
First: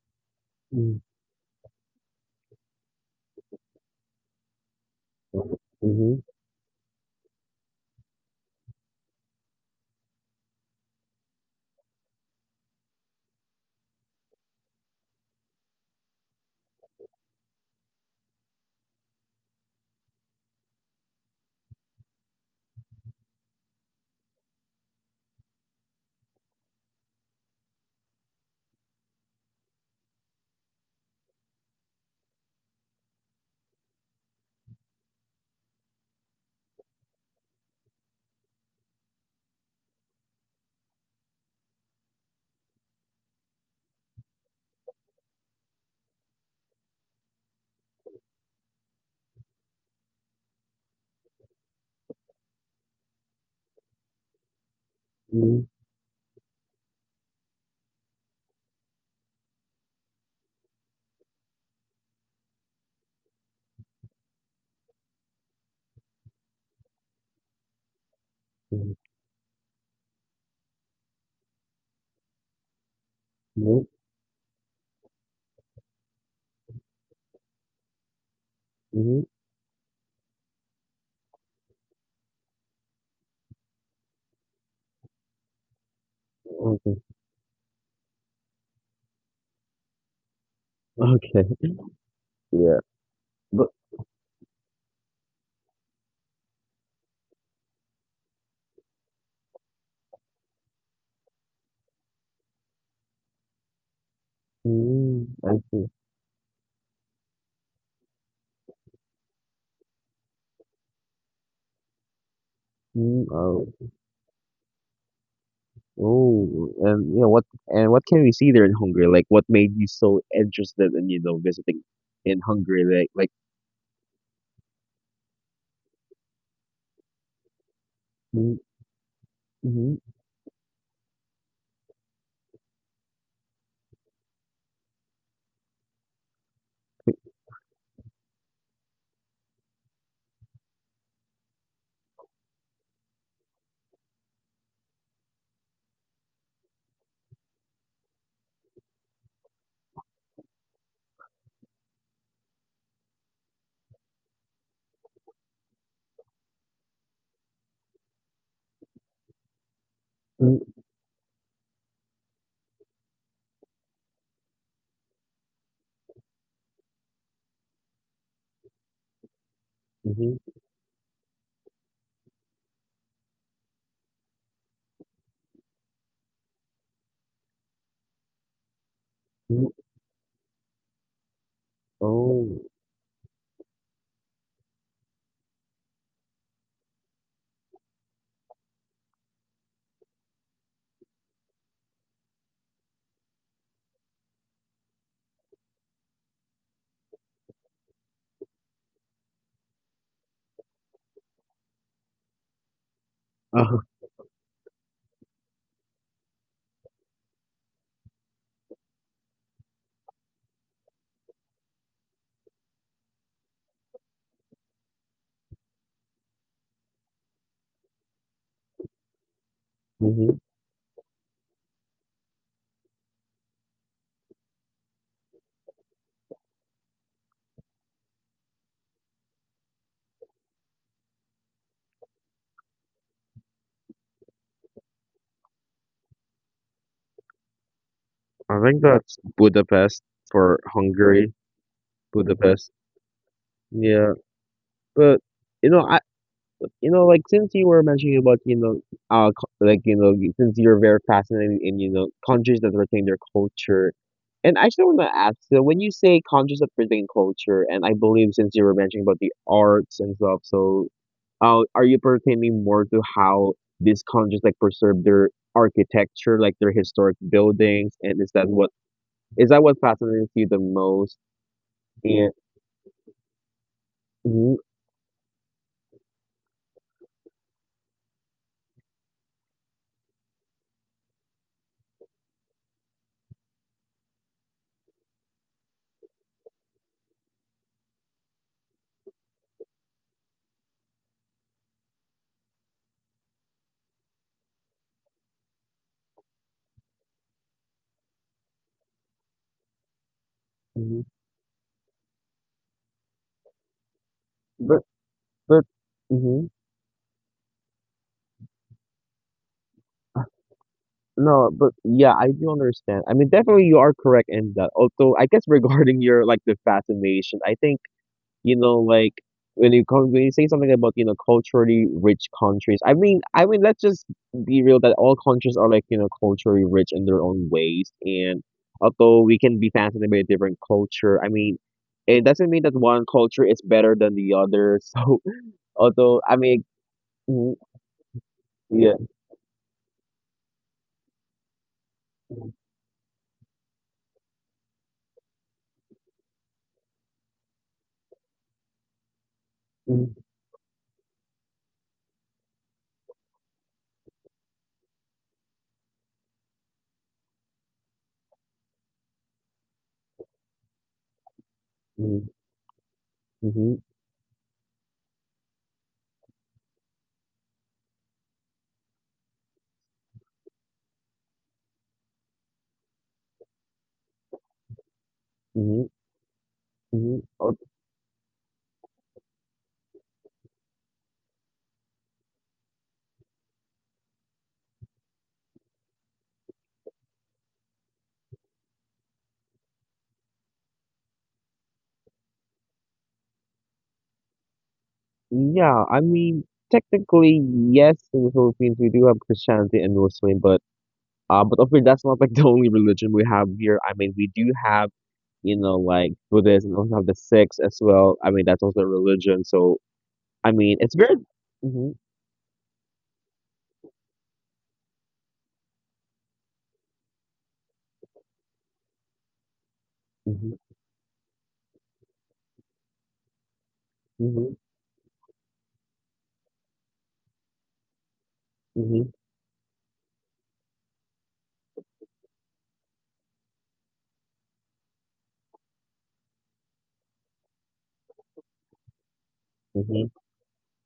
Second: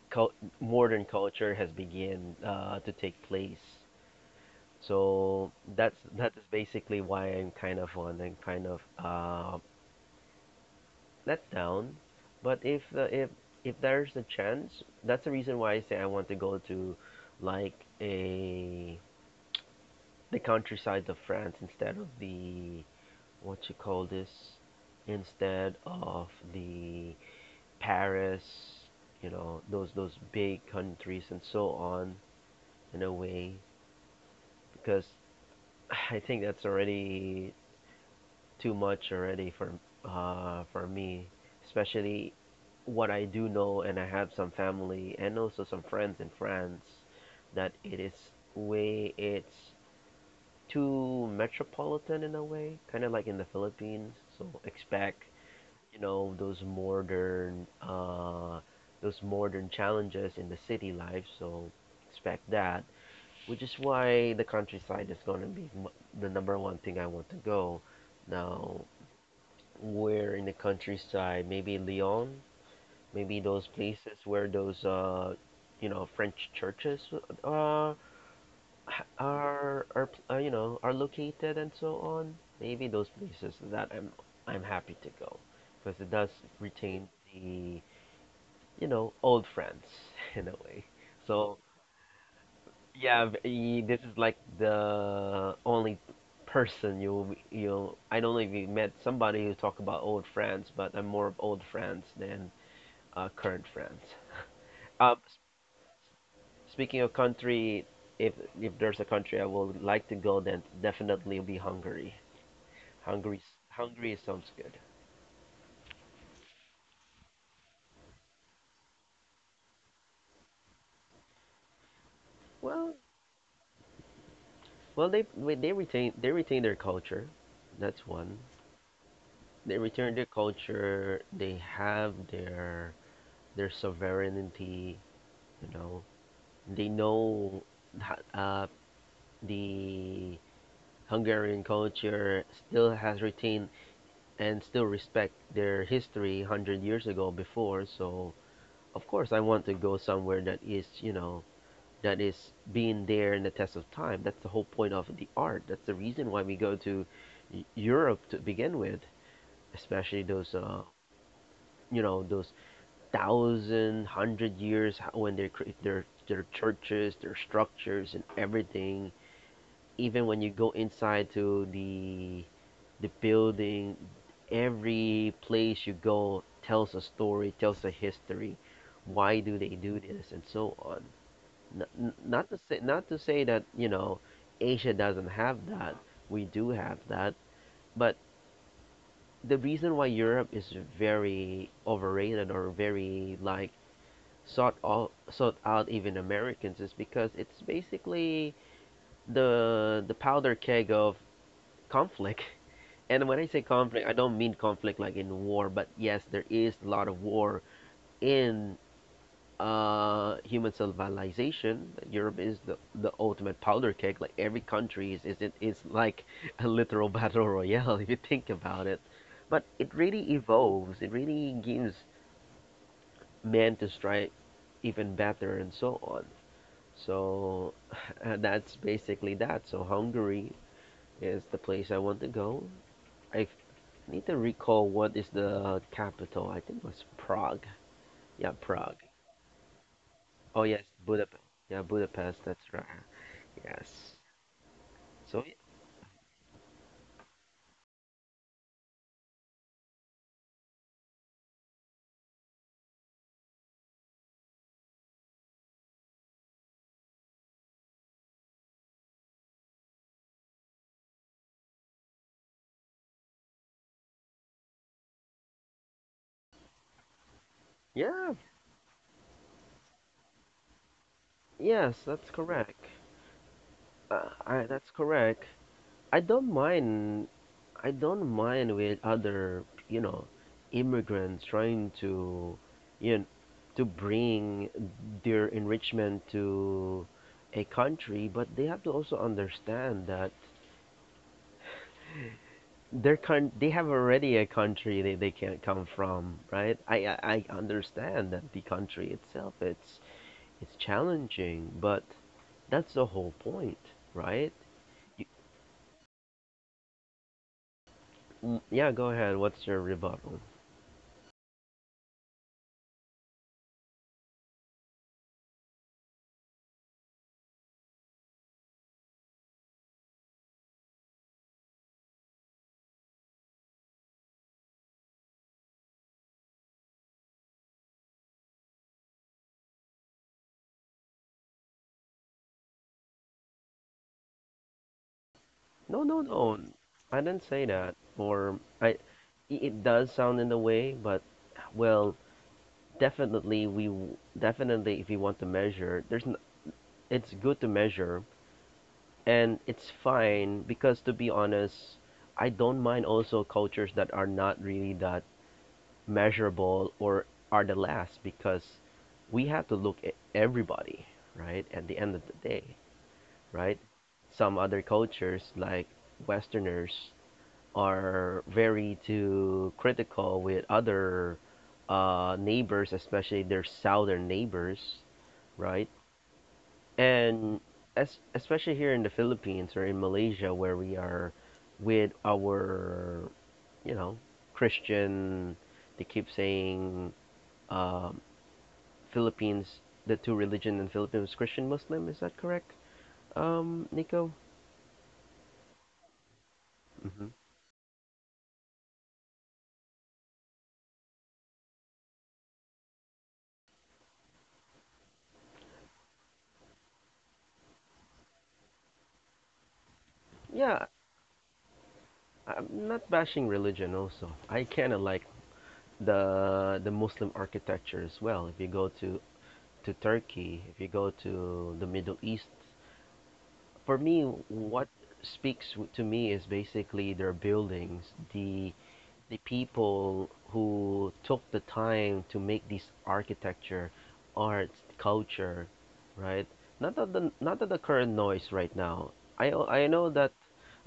[SPEAKER 1] cul-
[SPEAKER 2] Mm.
[SPEAKER 1] modern culture has begun to take place. So that's
[SPEAKER 2] Mhm.
[SPEAKER 1] that is basically why I'm kind of on and kind of let down. But if there's a chance, that's the reason why I say I want to go to like a the countryside of France instead of the, what you call this, instead of the Paris, you know, those big countries and so on, in a way, because I think that's already too much already for, for me, especially what I do know, and I have some family and also some friends in France, that it is way it's too metropolitan in a way, kind of like in the Philippines. So expect,
[SPEAKER 2] Mm.
[SPEAKER 1] you know, those modern challenges in the city life, so expect that, which is why the countryside is going to be the number one thing I want to go now,
[SPEAKER 2] Mm.
[SPEAKER 1] where in the countryside, maybe Lyon, maybe those
[SPEAKER 2] Mm.
[SPEAKER 1] places where those, you know, French churches, uh,
[SPEAKER 2] Mhm.
[SPEAKER 1] are you know, are located and so on. Maybe those places that I'm happy to go because it does
[SPEAKER 2] Okay,
[SPEAKER 1] retain the, you know, old friends in a way. So
[SPEAKER 2] okay. Yeah,
[SPEAKER 1] yeah,
[SPEAKER 2] but.
[SPEAKER 1] this is like the only person you you. I don't know if you met somebody who talk about old friends, but I'm more of old friends than current friends. Um,
[SPEAKER 2] Mm.
[SPEAKER 1] s-
[SPEAKER 2] I see.
[SPEAKER 1] Speaking of country, if if there's a country I would like to go, then definitely be Hungary.
[SPEAKER 2] Mm.
[SPEAKER 1] Hungary,
[SPEAKER 2] Oh.
[SPEAKER 1] Hungary sounds good.
[SPEAKER 2] Oh, and you know what? And what can we see there in Hungary? Like, what made you so interested in, visiting in Hungary?
[SPEAKER 1] Well,
[SPEAKER 2] Like. Like.
[SPEAKER 1] well, they they retain their culture. That's one.
[SPEAKER 2] Mm.
[SPEAKER 1] They
[SPEAKER 2] Mhm.
[SPEAKER 1] return their culture. They have their sovereignty. You know, they know that the Hungarian culture still has retained and still respect their history 100 years ago before. So of course, I want to go somewhere that is, you know, that is being there in the test of time. That's the whole point of the art. That's the reason why we go to Europe to begin with, especially those
[SPEAKER 2] Mm.
[SPEAKER 1] you know, those thousand, hundred years when they create their churches, their structures, and everything. Even
[SPEAKER 2] Mhm.
[SPEAKER 1] when you go inside to the building, every place you go tells a story, tells a history. Why do they
[SPEAKER 2] Mm.
[SPEAKER 1] do this, and so on. N- n- Not to
[SPEAKER 2] Oh.
[SPEAKER 1] say not to say that, you know, Asia doesn't have that. We do have that, but the reason why Europe is very overrated or very like sought out even Americans is because it's basically the powder keg of conflict. And when I say
[SPEAKER 2] Uh,
[SPEAKER 1] conflict, I don't mean conflict like in war, but yes, there is a lot of war in human civilization. Europe is the ultimate powder keg. Like every country is, it is like a literal battle royale if you think about it. But it really
[SPEAKER 2] hmm.
[SPEAKER 1] evolves. It really gives man to strive even better and so on. So that's basically that. So Hungary is the place I want to go. I need to recall what is the capital. I think it was Prague. Yeah,
[SPEAKER 2] I think
[SPEAKER 1] Prague.
[SPEAKER 2] that's Budapest for
[SPEAKER 1] Oh yes,
[SPEAKER 2] Hungary.
[SPEAKER 1] Budapest. Yeah, Budapest.
[SPEAKER 2] Budapest.
[SPEAKER 1] That's right.
[SPEAKER 2] Yeah,
[SPEAKER 1] Yes.
[SPEAKER 2] but,
[SPEAKER 1] So
[SPEAKER 2] I. Like, since you were mentioning about, like, since you're very fascinated in, countries that retain their culture, and I actually want to ask, so when you say countries that retain culture, and I believe since you were mentioning about the arts and stuff, so, are you pertaining more to how these countries, like, preserve their architecture, like, their historic buildings, and
[SPEAKER 1] yeah,
[SPEAKER 2] is that what fascinates you the most?
[SPEAKER 1] yes, that's
[SPEAKER 2] And.
[SPEAKER 1] correct.
[SPEAKER 2] Mhm.
[SPEAKER 1] That's correct. I don't mind. I don't mind with other, you know, immigrants trying to, you know, to bring their enrichment to a country, but they have to also understand that their coun they have already a country they, can't come from, right? I understand that the country itself it's
[SPEAKER 2] Mhm.
[SPEAKER 1] challenging, but that's the whole point, right?
[SPEAKER 2] But. but. Mhm.
[SPEAKER 1] Mm, yeah, go ahead. What's your rebuttal?
[SPEAKER 2] No, but yeah, I do understand. I mean, definitely you are correct in that. Although, I guess, regarding your, like, the fascination, I think, like, when you say something about, culturally rich countries, I mean, let's just be real that all countries are, like, culturally rich in their own ways. And although we can be fascinated by a different culture, I mean, it doesn't mean that one culture is better than the other. So,
[SPEAKER 1] No, no,
[SPEAKER 2] although, I
[SPEAKER 1] no.
[SPEAKER 2] mean.
[SPEAKER 1] I didn't
[SPEAKER 2] Mhm.
[SPEAKER 1] say that.
[SPEAKER 2] Yeah.
[SPEAKER 1] It does sound in the way, but well, definitely definitely if you want to measure, it's good to measure, and it's
[SPEAKER 2] Mm.
[SPEAKER 1] fine because, to be honest, I don't mind also cultures that are not really that measurable or are the last because we have to look at everybody, right? At the end of
[SPEAKER 2] Mm.
[SPEAKER 1] the day,
[SPEAKER 2] Mm-hmm.
[SPEAKER 1] right? Some other cultures like Westerners are very too critical with other neighbors, especially their southern neighbors,
[SPEAKER 2] Mm-hmm.
[SPEAKER 1] right?
[SPEAKER 2] Mm-hmm.
[SPEAKER 1] And especially here in the Philippines or in Malaysia, where we are with our, you know, Christian, they keep saying um, Philippines, the two religion in Philippines, Christian Muslim, is that correct, Nico?
[SPEAKER 2] Yeah, I mean,
[SPEAKER 1] Hmm.
[SPEAKER 2] technically, yes, in the Philippines we do have Christianity and Muslim, but, but of course that's not, like, the only religion we have here. I mean, we do have, like, Buddhism. We also have the Sikhs as well. I mean, that's also a religion. So, I mean,
[SPEAKER 1] Yeah,
[SPEAKER 2] it's very. Mm-hmm.
[SPEAKER 1] I'm not bashing religion also. I kind of like the Muslim architecture as well. If you go to
[SPEAKER 2] Mm-hmm.
[SPEAKER 1] Turkey, if you go to the Middle East, for me,
[SPEAKER 2] Mm-hmm.
[SPEAKER 1] what speaks to me is basically their buildings, the the people who took the time to make this architecture, arts, culture, right? Not that the current noise right now. I know
[SPEAKER 2] Mm-hmm.
[SPEAKER 1] that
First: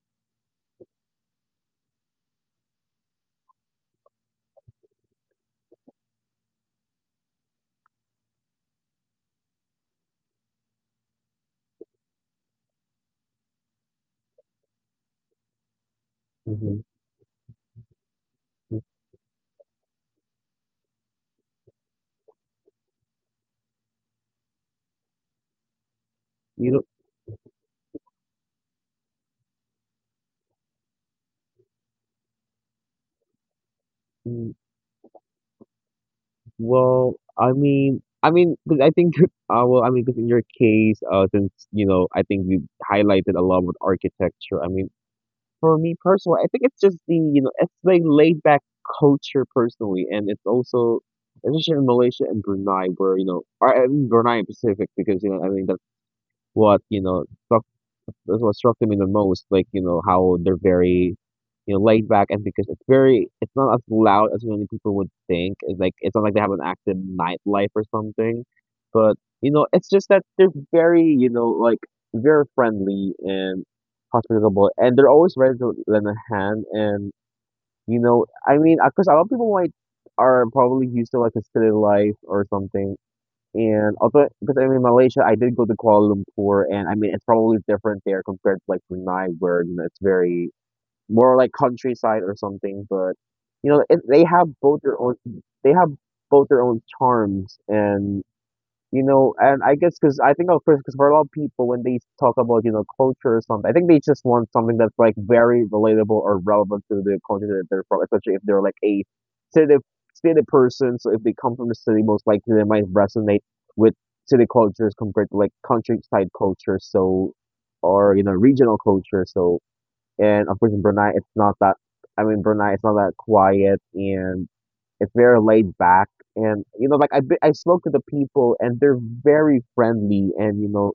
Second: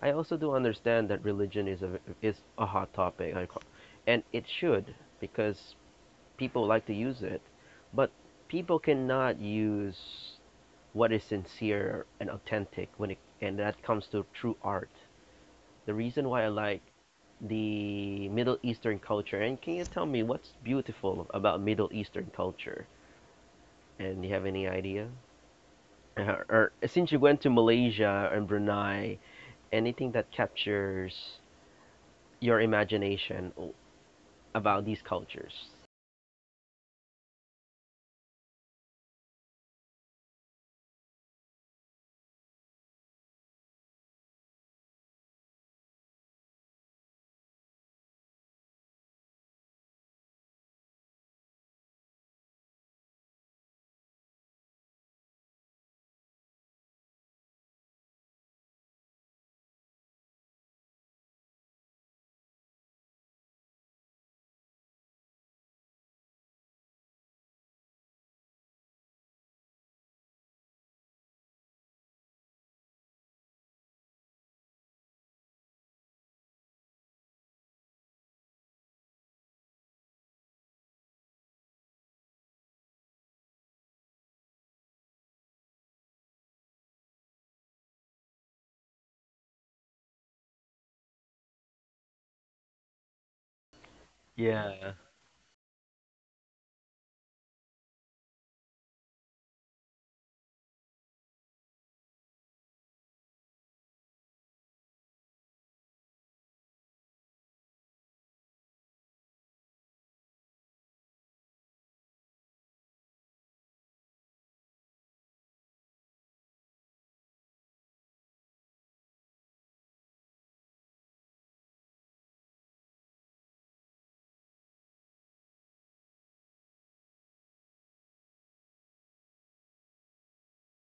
[SPEAKER 1] I also do understand that religion is a hot topic, and it should, because people like to use it, but people cannot use what is sincere and authentic when it and that comes to true art. The reason why I like
[SPEAKER 2] Mm-hmm.
[SPEAKER 1] the Middle
[SPEAKER 2] Hmm.
[SPEAKER 1] Eastern culture, and can you tell me what's beautiful about Middle Eastern culture? And you have any idea?
[SPEAKER 2] You
[SPEAKER 1] Or
[SPEAKER 2] know,
[SPEAKER 1] since you went to Malaysia and Brunei, anything that captures your imagination
[SPEAKER 2] mm.
[SPEAKER 1] about these cultures?
[SPEAKER 2] Well, I mean, because I think, well, I mean, because in your case, since, I think you highlighted a lot with architecture. I mean, for me personally, I think it's just the, it's the laid back culture personally, and it's also, especially in Malaysia and Brunei, where, or in Brunei in specific, because, I mean, that's what, that's what struck me the most, like, how they're very, laid back, and because it's very, it's not as loud as many people would think. It's like it's not like they have an active nightlife or something, but, it's just that they're very, like, very friendly and hospitable, and they're always ready to lend a hand. And, I mean, because a lot of people might, are probably used to like a city life or something, and although, because I'm in Malaysia, I did go to Kuala Lumpur, and I mean, it's probably different there compared to like Brunei, where, it's very more like countryside or something. But, it,
[SPEAKER 1] Yeah.
[SPEAKER 2] they have both their own charms, and, and I guess because I think, of course, because for a lot of people, when they talk about, culture or something, I think they just want something that's like very relatable or relevant to the culture that they're from, especially if they're like a city city person. So if they come from the city, most likely they might resonate with city cultures compared to like countryside culture, so, or, regional culture. So, and of course, in Brunei, it's not that. I mean, Brunei, it's not that quiet, and it's very laid back. And like I spoke to the people, and they're very friendly,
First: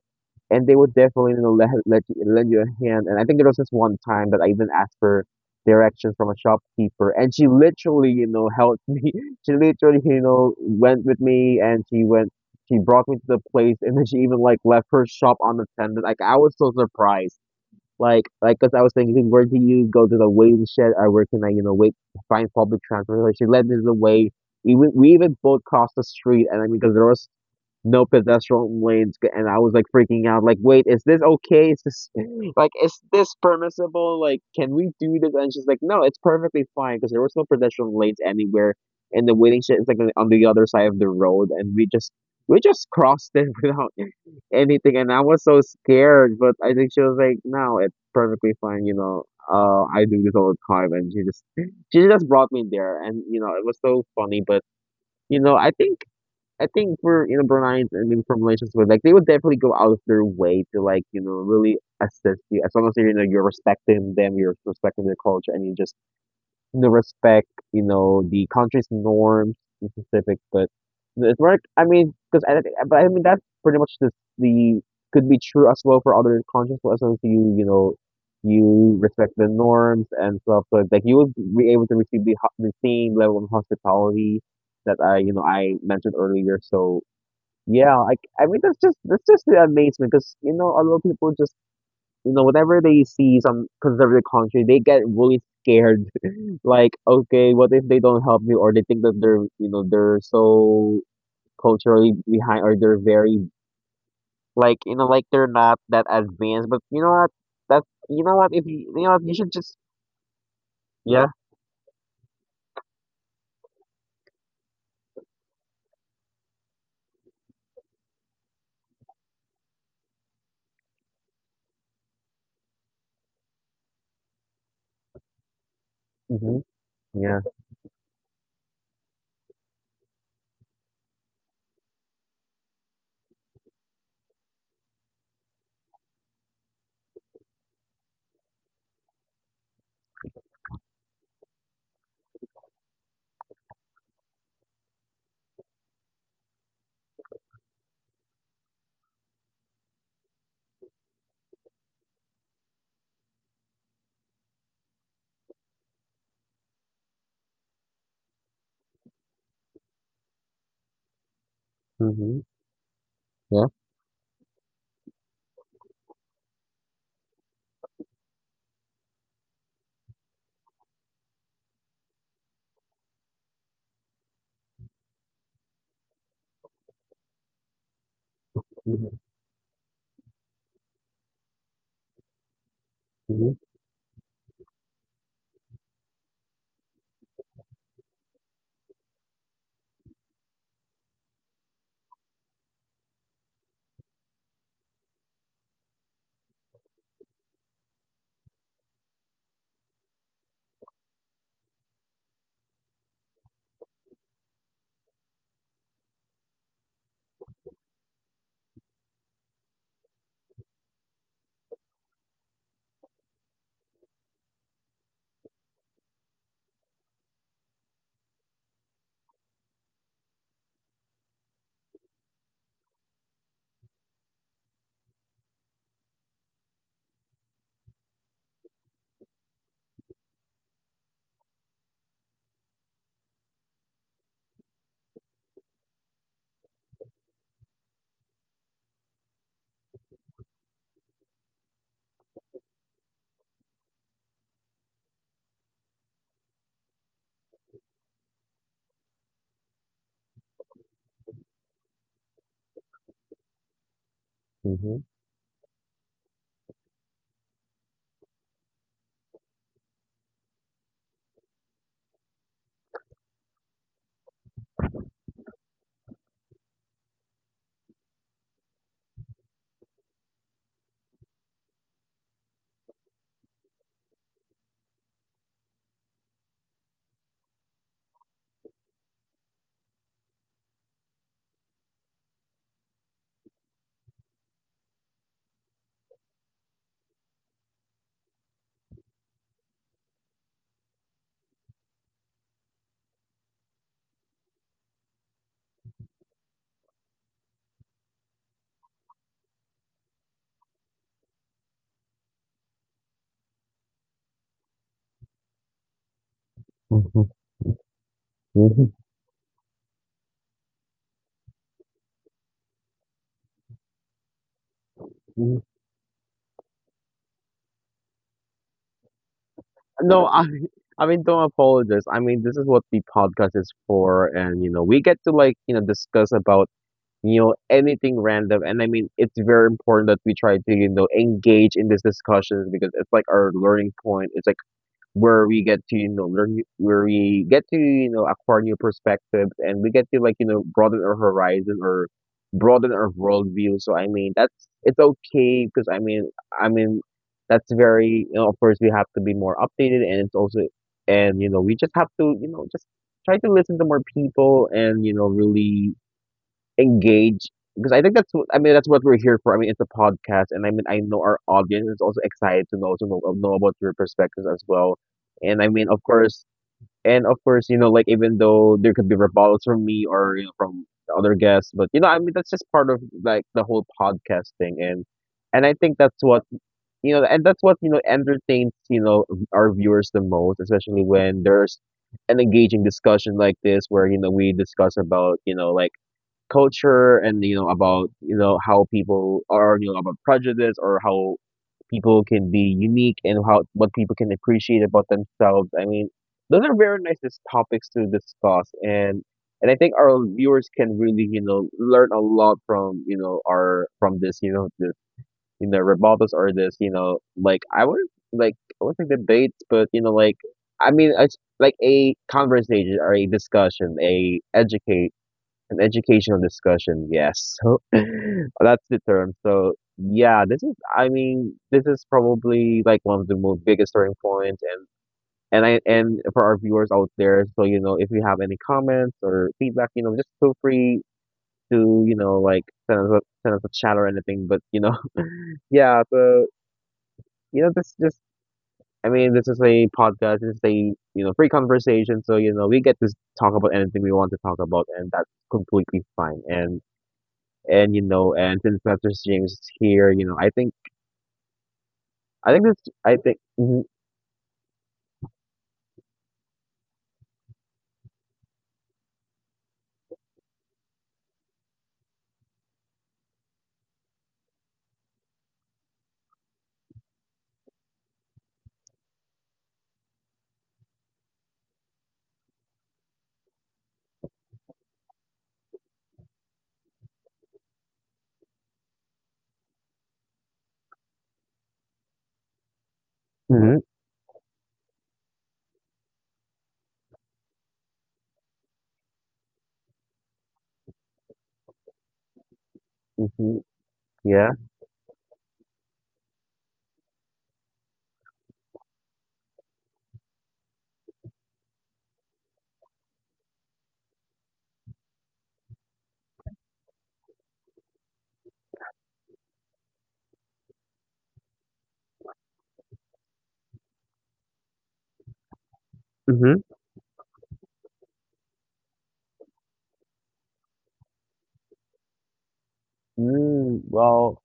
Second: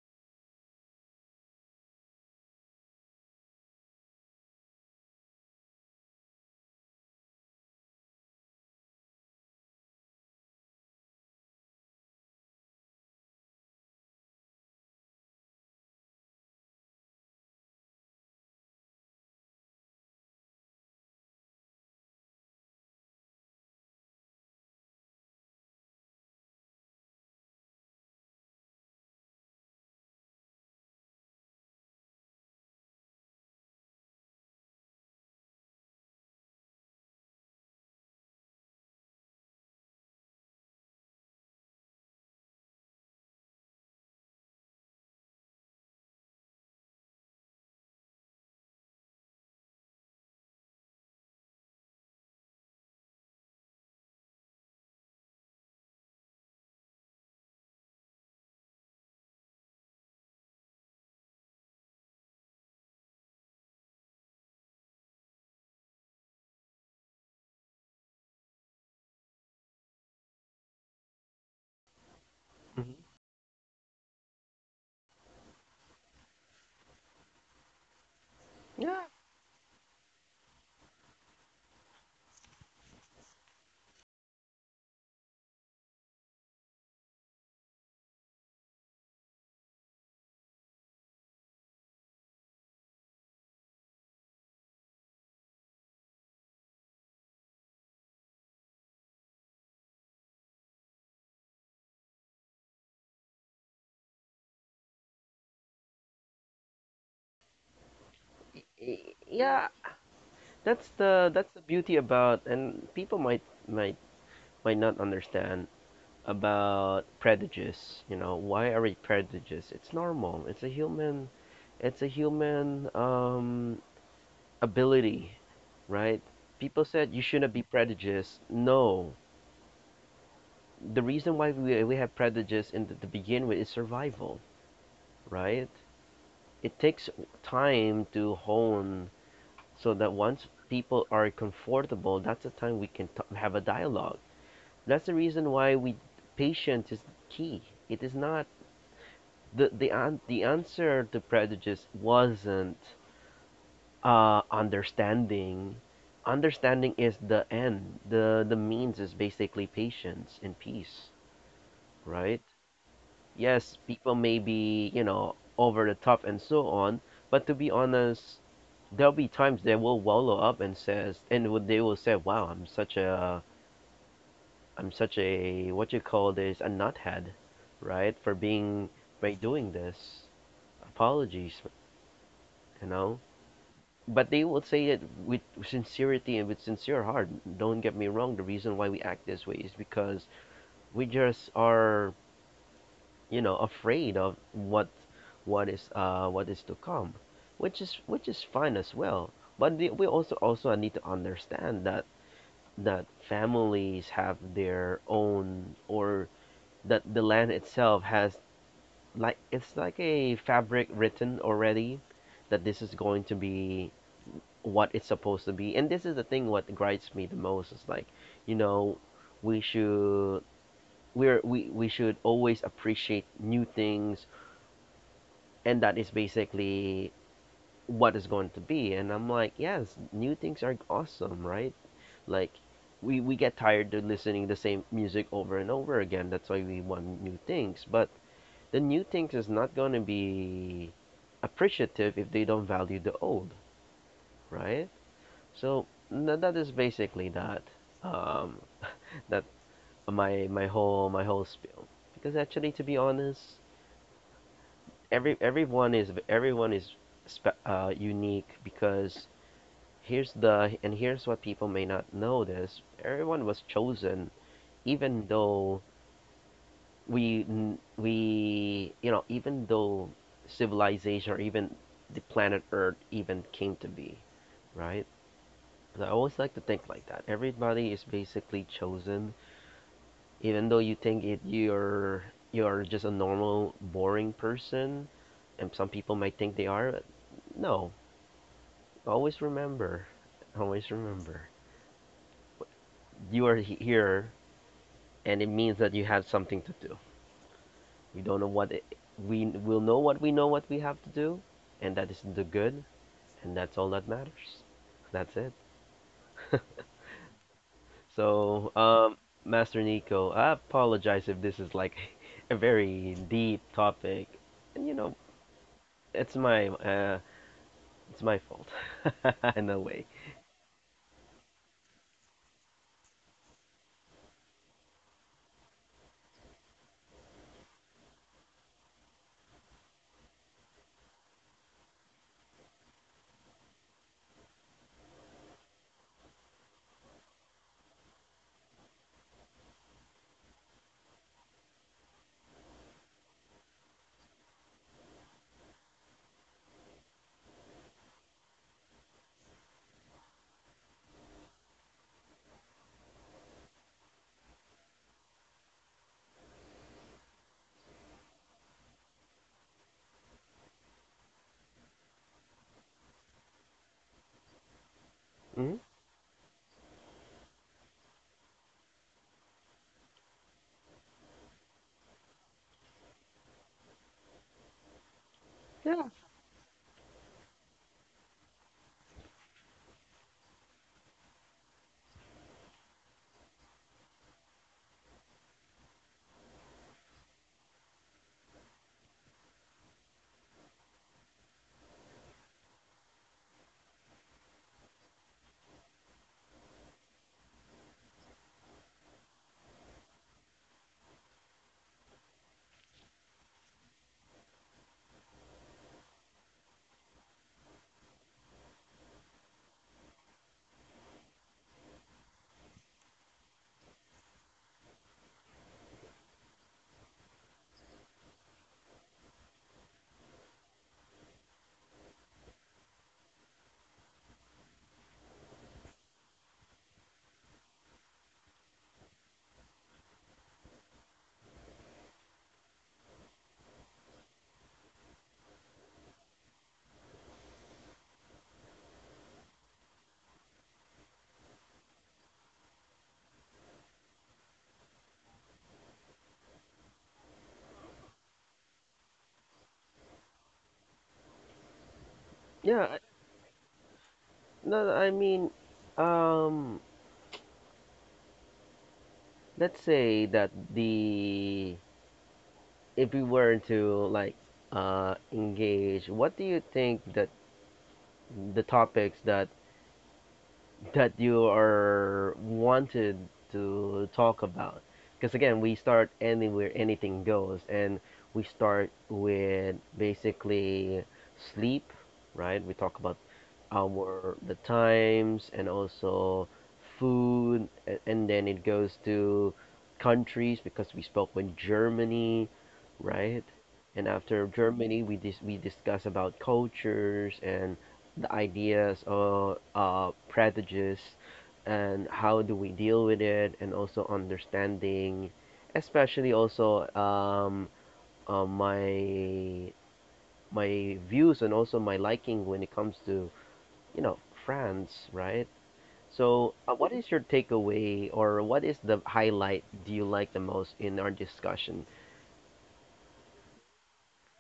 [SPEAKER 2] and they would definitely lend you a hand. And I think there was this one time that I even asked for directions from a shopkeeper, and she literally helped me. She literally went with me, and she went. She brought me to the place, and then she even like left her shop unattended. Like, I was so surprised. Cause I was thinking, where do you go to the waiting shed, or where can I, wait, find public transportation? She led me the way. We even both crossed the street, and I mean, cause there was no pedestrian lanes and I was like, freaking out, like, wait, is this okay, is this like, is this permissible, like, can we do this? And she's like, no, it's perfectly fine, because there was no pedestrian lanes anywhere, and the waiting shed is like on the other side of the road, and we just crossed it without anything. And I was so scared, but I think she was like, no, it's perfectly fine, you know, I do this all the time. And she just brought me there. And it was so funny. But you know i think I think for Bruneians, and maybe from Malaysians, but like they would definitely go out of their way to, like, really assist you, as long as you're respecting them, you're respecting their culture, and you just the respect, the country's norms in specific. But it's work. I mean,
[SPEAKER 1] Mhm.
[SPEAKER 2] but I mean that's pretty much the the could be true as well for other countries, as long as you
[SPEAKER 1] Yeah.
[SPEAKER 2] respect the norms and stuff. So like you will be able to receive the the same level of hospitality that I you know I mentioned earlier. So yeah, like I mean that's just the amazement, because a lot of people just, whenever they see some conservative country, they get really scared, like, okay, what if they don't help you, or they think that they're, they're so culturally behind, or they're very, like, like, they're not that advanced. But you know what, that you know what, if you, you know what you should
[SPEAKER 1] Yeah,
[SPEAKER 2] just,
[SPEAKER 1] that's
[SPEAKER 2] yeah,
[SPEAKER 1] the beauty about, and people might might might not understand about prejudice. You know, why are we prejudiced? It's normal. It's a human, it's a human ability, right?
[SPEAKER 2] mm-hmm.
[SPEAKER 1] People said you
[SPEAKER 2] Yeah,
[SPEAKER 1] shouldn't be prejudiced. No, the reason why we have prejudice in the, to begin with, is survival, right? It takes time to hone, so that once people are comfortable, that's the time have a dialogue. That's the reason why we, patience is key. It is not the answer to prejudice wasn't understanding. Understanding is the end, the means is basically patience and peace,
[SPEAKER 2] mm-hmm.
[SPEAKER 1] right?
[SPEAKER 2] Yeah,
[SPEAKER 1] Yes, people may be, you know, over the top and so on, but to be honest, there'll be times they will wallow up and says and they will say, wow, I'm such a, what you call this, a nuthead, right? For being,
[SPEAKER 2] mm-hmm.
[SPEAKER 1] by doing this. Apologies, you know.
[SPEAKER 2] Mm-hmm.
[SPEAKER 1] But they will say it with sincerity and with sincere heart. Don't get me wrong. The reason why we act this way is because we just are, you know, afraid of what is to come, which is fine as well. But we also need to understand that that families have their own, or that the land itself has, like it's like a fabric written already, that this is going to be what it's supposed to be. And this is the thing, what grinds me the most is like, you know, we should, we should always appreciate new things, and that is basically what is going to be. And I'm like, yes, new things are awesome, right? Like, we get tired of listening to the same music over and over again. That's why we want new things, but the new things is not going to be appreciative if they don't value the old, right? So that is basically that, um, that my whole spiel. Because actually, to be honest,
[SPEAKER 2] Mm-hmm.
[SPEAKER 1] everyone is, everyone is unique. Because here's the and here's what people may not know: this, everyone was chosen, even though we we you know, even though civilization or even the planet earth even came to be, right? So I always like to think like that everybody is basically chosen. Even though you think it, you're just a normal boring person, and some people might think they are, but no, always remember, always remember, you are here, and it means that you have something to do. We don't know what it, We will know what we have to do, and that is the good, and that's all that matters. That's it.
[SPEAKER 2] Mm-hmm.
[SPEAKER 1] So,
[SPEAKER 2] Mhm.
[SPEAKER 1] Master Nico, I apologize if this is like a very deep topic, and you know, it's my uh, it's my fault in a way.
[SPEAKER 2] No, I mean, don't apologize. I mean, this is what the podcast is for, and we get to, like, discuss about, anything random. And I mean, it's very important that we try to, engage in these discussions, because it's like our learning point. It's like where we get to, where we get to, acquire new perspectives, and we get to, like, broaden our horizon or broaden our worldview. So, I mean, it's okay, because I mean, that's very, of course, we have to be more updated, and it's also, and, we just have to, just try to listen to more people, and, really engage, because I think I mean that's what we're here for. I mean it's a podcast, and I mean I know our audience is also excited to know know about your perspectives as well. And I
[SPEAKER 1] Hmm.
[SPEAKER 2] mean of course, and of course, like, even though there could be rebuttals from me, or, from the other guests, but I mean that's just part of like the whole podcast thing, and I think
[SPEAKER 1] Yeah,
[SPEAKER 2] that's what, and that's what entertains, our viewers the most, especially when there's an engaging discussion like this, where we discuss about, like, culture, and about, how people are, about prejudice, or how people can be unique, and how what people can appreciate about themselves. I mean, those are very nice topics to discuss. And I think our viewers can really, learn a lot from, our from this, this, rebuttals, or this, like, I would like I would say debates, but like, I mean it's like a conversation or a discussion, a educate an educational discussion, yes. So that's the term. So yeah, this is probably like one of the most biggest turning points. And I and for our viewers out there, so, if you have any comments or feedback, just feel free to, like, send us a chat or anything. But yeah, so, this just I mean, this is a podcast, this is a, free conversation. So, we get to talk about anything we want to talk about, and that's completely fine. And and since Mr. James is here, I think this
[SPEAKER 1] yeah.
[SPEAKER 2] I think
[SPEAKER 1] No, I mean, um, let's say that the if we were to like engage, what do you think that the topics that that you are wanted to talk about? Because again, we start anywhere, anything goes. And we start with basically sleep, right? We talk about
[SPEAKER 2] hmm
[SPEAKER 1] our the times, and also food, and then it goes to countries, because we spoke with Germany, right?
[SPEAKER 2] hmm
[SPEAKER 1] And after
[SPEAKER 2] yeah
[SPEAKER 1] Germany, we discuss about cultures and the ideas or prejudice, and how do we deal with it, and also understanding, especially also my views and also my liking when it comes to, you know, France, right? So,
[SPEAKER 2] hmm
[SPEAKER 1] what is your takeaway, or what is the highlight do you like the most in our discussion?
[SPEAKER 2] well,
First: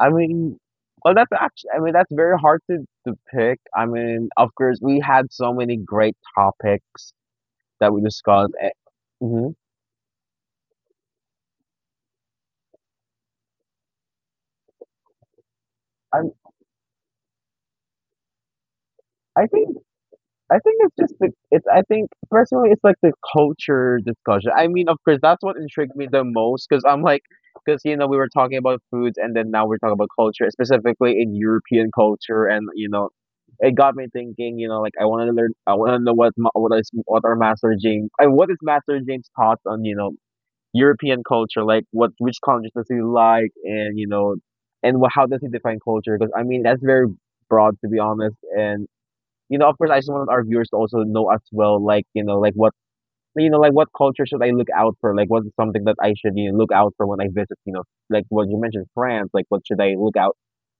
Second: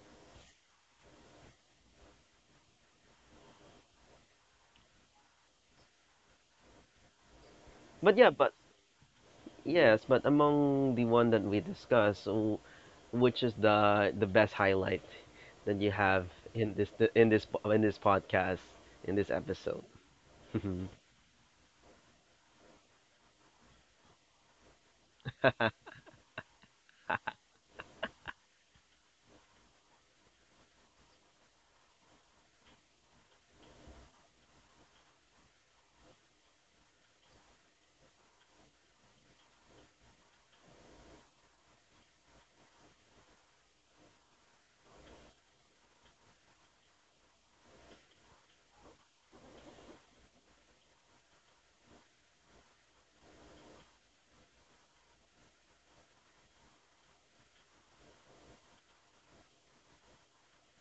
[SPEAKER 2] I mean, well, that's actually, I mean, that's very hard to pick. I mean, of course, we had so many great topics that we
[SPEAKER 1] But yeah,
[SPEAKER 2] discussed.
[SPEAKER 1] but
[SPEAKER 2] mm
[SPEAKER 1] Yes, but among the one that we discussed, which is the best highlight that you
[SPEAKER 2] I
[SPEAKER 1] have in this, in this podcast, in this
[SPEAKER 2] I think
[SPEAKER 1] episode?
[SPEAKER 2] I think
[SPEAKER 1] Hmm.
[SPEAKER 2] it's just the it's I think personally, it's like the culture discussion. I mean, of course, that's what intrigued me the most, because I'm like, because we were talking about foods, and then now we're talking about culture, specifically in European culture, and, it got me thinking. You know, like, I want to learn, I want to know, what are Master James, and what is Master James' thoughts on, European culture, like, what which countries does he like, and, how does he define culture? Because I mean that's very broad, to be honest. And of course, I just wanted our viewers to also know as well, like, like, what, like, what culture should I look out for? Like, what's something that I should, look out for when I visit? You know, like what you mentioned, France. Like, what should I look out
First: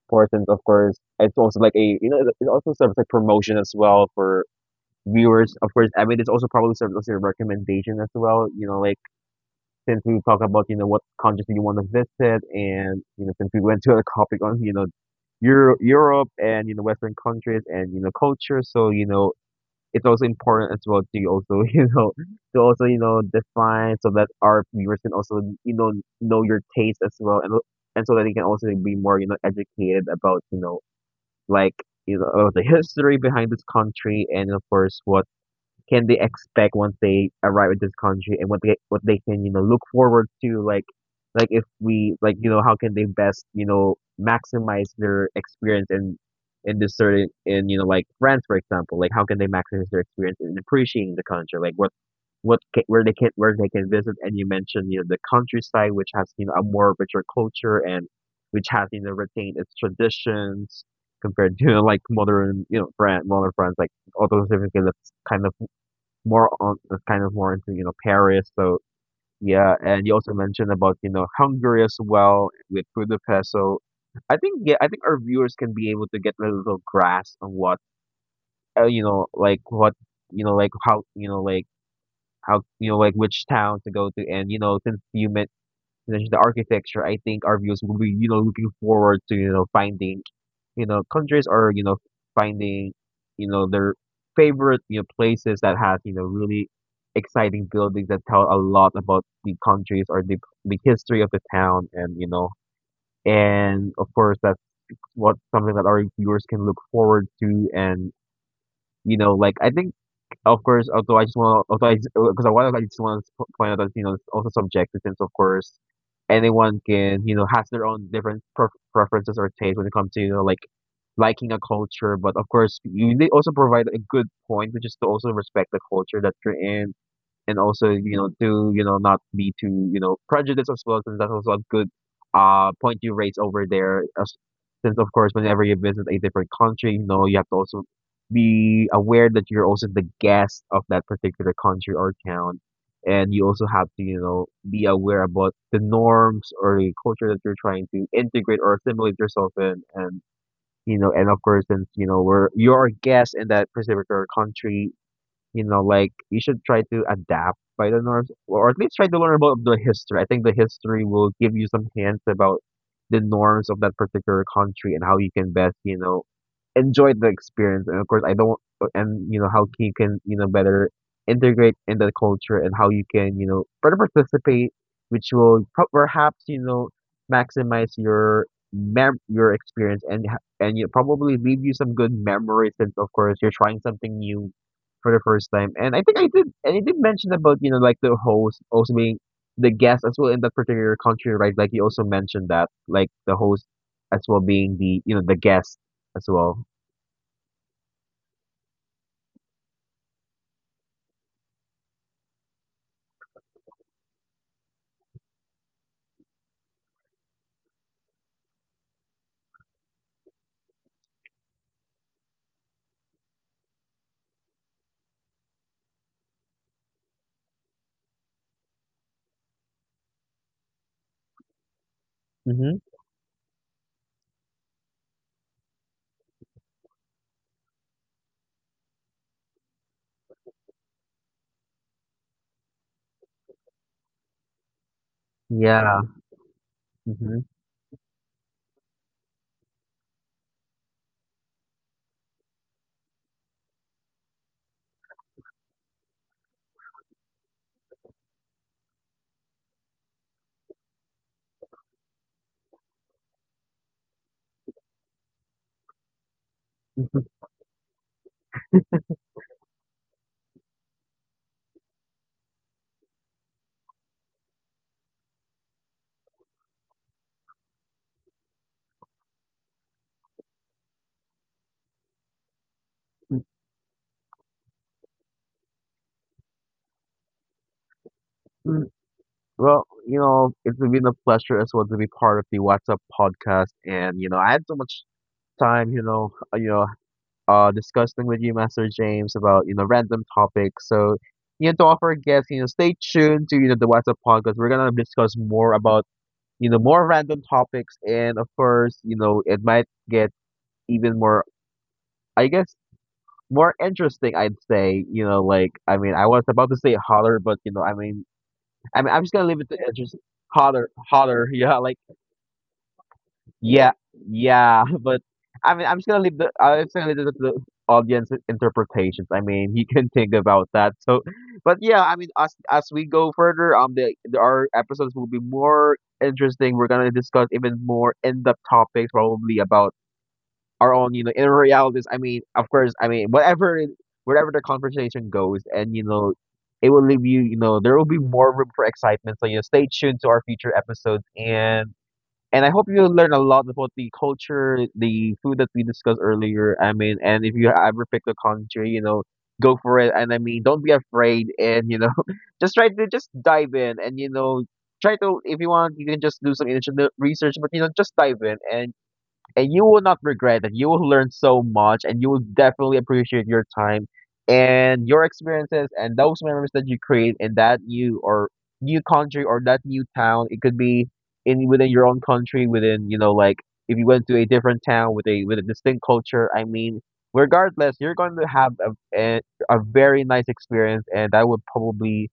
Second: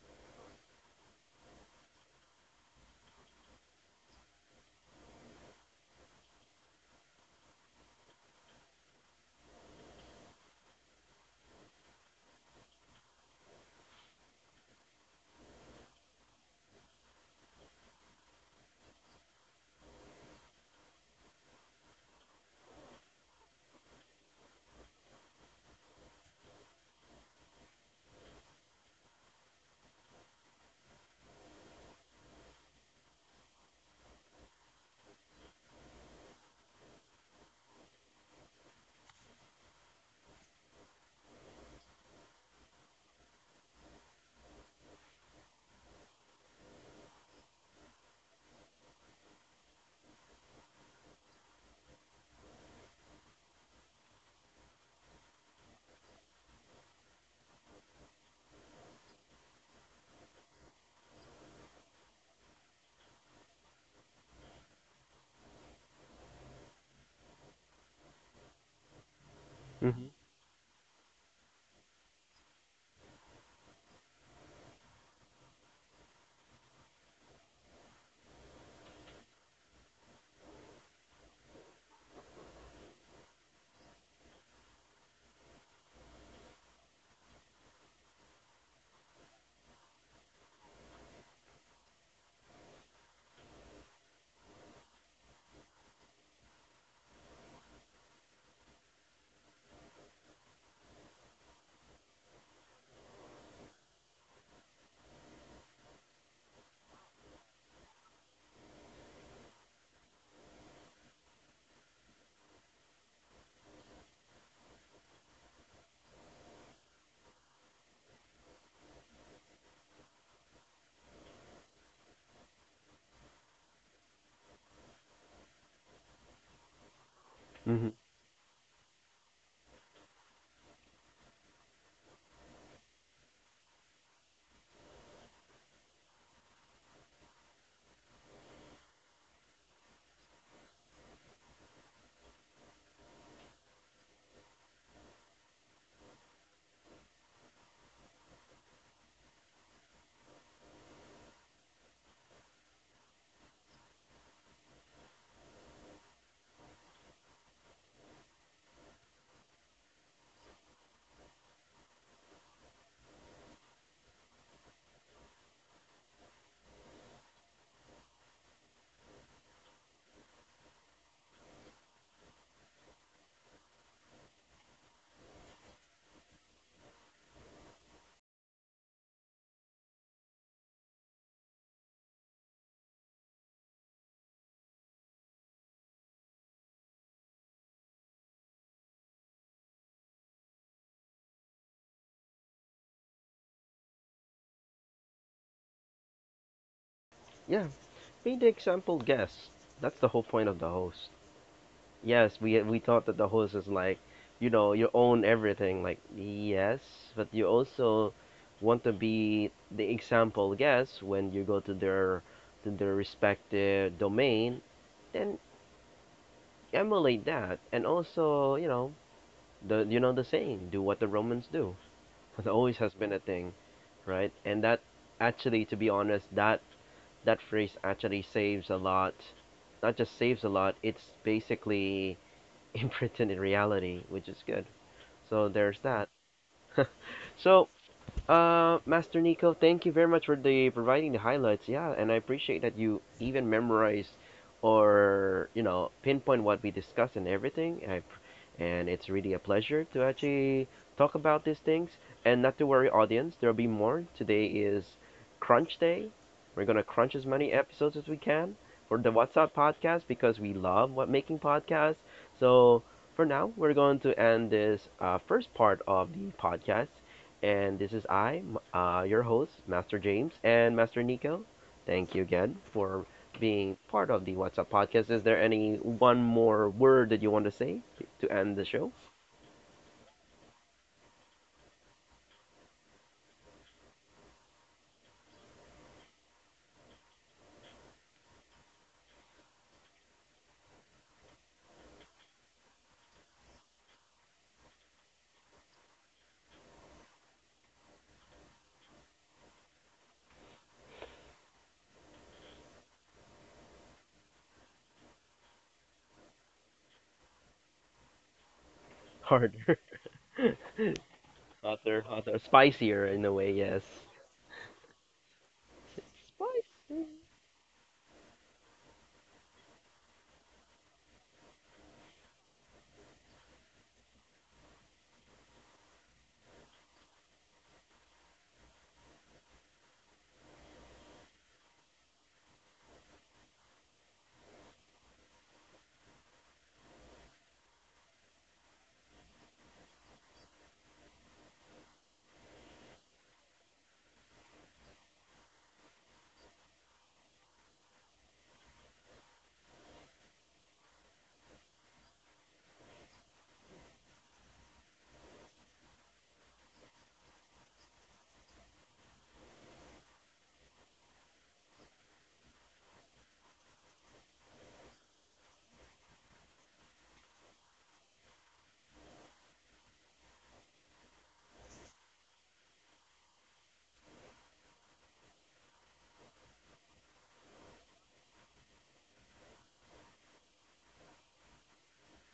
[SPEAKER 2] for? Since of course, it's also like a, it also serves like promotion as well for viewers. Of course, I mean, it's also probably serves as a recommendation as well. You know, like, since we talk about, what countries do you want to visit, and, since we went to a topic on, Europe, and Western countries, and culture. So it's also important as well to also to also, define, so that our viewers can also, know your taste as well, and so that they can also be more, educated about, like, about the history behind this country, and of course, what can they expect once they arrive at this country, and what they can, look forward to, like if we, like, how can they best, maximize their experience in this certain in like, France, for example. Like, how can they maximize their experience in appreciating the country, like what ca where they can, visit. And you mentioned, the countryside, which has, a more richer culture, and which has, retained its traditions, compared to like modern, France modern France, like, although that's kind of more on, kind of more into, Paris. So yeah, and
[SPEAKER 1] Hmm.
[SPEAKER 2] you also mentioned about, Hungary as well, with Budapest. So I think our viewers can be able to get a little grasp on what you know like what you know like how you know like how you know like which town to go to, and you know since mentioned the architecture, I think our viewers will be you know looking forward to you know finding you know countries are you know finding you know their favorite you know places that has you know really exciting buildings that tell a lot about the countries or the history of the town, and you know and of course that's what something that our viewers can look forward to. And you know like I think of course, although I just want, to, although I, because I want, to, I just want to point out that you know it's also subjective, since of course anyone can you know has their own different preferences or taste when it comes to you know like liking a culture. But of course, you they also provide a good point, which is to also respect the culture that you're in, and also
[SPEAKER 1] Hmm.
[SPEAKER 2] you know to you know not be too you know prejudiced as well, since that's also a good point you raised over there. As, since of course whenever you visit a different country, you know you have to also be aware that you're also the guest of that particular country or town, and you also have to you know be aware about the norms or the culture that you're trying to integrate or assimilate yourself in. And you know and of course since you know we're you're a guest in that particular country, you know, like you should try to adapt by the Norse, or at least try to learn about the history. I think the history will give you some hints about the norms of that particular country and how you can best, you know, enjoy the experience. And of course, I don't, and you know, how you can, you know, better integrate in the culture, and how you can, you know, better participate, which will perhaps, you know, maximize your mem your experience, and you probably leave you some good memories, since of course you're trying something new for the first time. And I think I did and I did mention about, you know, like the host also being the guest as well in that particular country, right? Like you also mentioned that, like the host as well being the, you know, the guest as well.
[SPEAKER 1] Yeah, be the example guest. That's the whole point of the host. Yes, we thought that the host is like, you know, you own everything. Like, yes, but you also want to be the example guest when you go to their, to their respective domain, then emulate that. And also, you know, the saying, do what the Romans do. That always
[SPEAKER 2] Mm-hmm.
[SPEAKER 1] has been a thing, right? And that, actually, to be honest, that phrase actually saves a lot. Not just saves a lot, it's basically in pretended reality, which is good. So there's
[SPEAKER 2] Yeah.
[SPEAKER 1] that.
[SPEAKER 2] Mm-hmm.
[SPEAKER 1] So Master Nico, thank you very much for the providing the highlights. Yeah, and I appreciate that you even memorized, or you know, pinpoint what we discussed and everything. And it's really a pleasure to actually talk about these things. And not to worry, audience, there'll be more. Today is crunch day. We're gonna crunch as many episodes as we can for the WhatsApp podcast because we love what making podcasts. So for now, we're going to end this first part of the podcast. And this is your host, Master James and Master Nico. Thank you again for being part of the What's Up podcast. Is there any one more word that you want to say to end the
[SPEAKER 2] Mm,
[SPEAKER 1] show?
[SPEAKER 2] well, you know, it's been a pleasure as well to be part of the What's Up podcast, and you know, I had so much time, you know, discussing with you, Master James, about you know random topics. So, you know, to offer guests, you know, stay tuned to you know the WhatsApp podcast. We're gonna discuss more about you know more random topics, and of course, you know, it might get even more, I guess, more interesting. I'd say, you know, like I mean, I was about to say holler, but you know, I'm just gonna
[SPEAKER 1] Harder,
[SPEAKER 2] leave it to interest. Holler, holler, yeah, like
[SPEAKER 1] hotter, hotter, spicier in a way, yes.
[SPEAKER 2] yeah, yeah, but I'm just gonna
[SPEAKER 1] Spicy.
[SPEAKER 2] leave it to the audience interpretations. I mean, he can think about that. So, but yeah, I mean, as we go further, the our episodes will be more interesting. We're gonna discuss even more in depth topics, probably about our own, you know, inner realities. I mean, of course, I mean, wherever the conversation goes, and you know, it will leave you, you know, there will be more room for excitement. So, you know, stay tuned to our future episodes and. And I hope you learn a lot about the culture, the food that we discussed earlier. I mean, and if you ever pick a country, you know, go for it. And I mean, don't be afraid. And you know, just try to just dive in. And you know, try to if you want, you can just do some initial research. But you know, just dive in and you will not regret it. You will learn so much, and you will definitely appreciate your time and your experiences and those memories that you create in that new country or that new town. It could be in within your own country, within you know, like if you went to a different town with a distinct culture. I mean, regardless, you're going to have a very nice experience, and that would probably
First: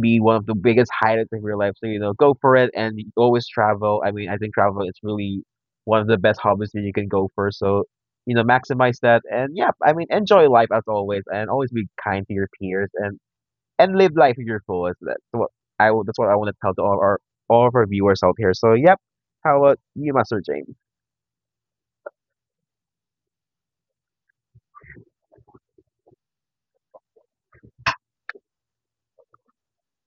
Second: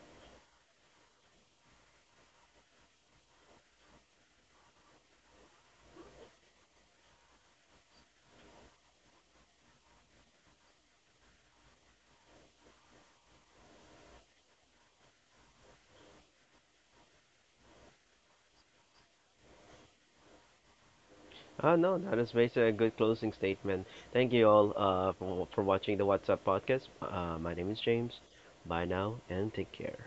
[SPEAKER 2] be one of the biggest highlights of your life. So, you know, go for it and always travel. I mean, I think travel is really one of the best hobbies that you can go for. So, you know, maximize that. And yeah, I mean, enjoy life as always and always be kind to your peers, and live life to your fullest. That's what that's what I want to tell to all our, all of our viewers out here. So, yep. How about you, Master James?
[SPEAKER 1] Ah, no, that is basically a good closing statement. Thank you all for watching the What's Up podcast. My name is James. Bye now and take care.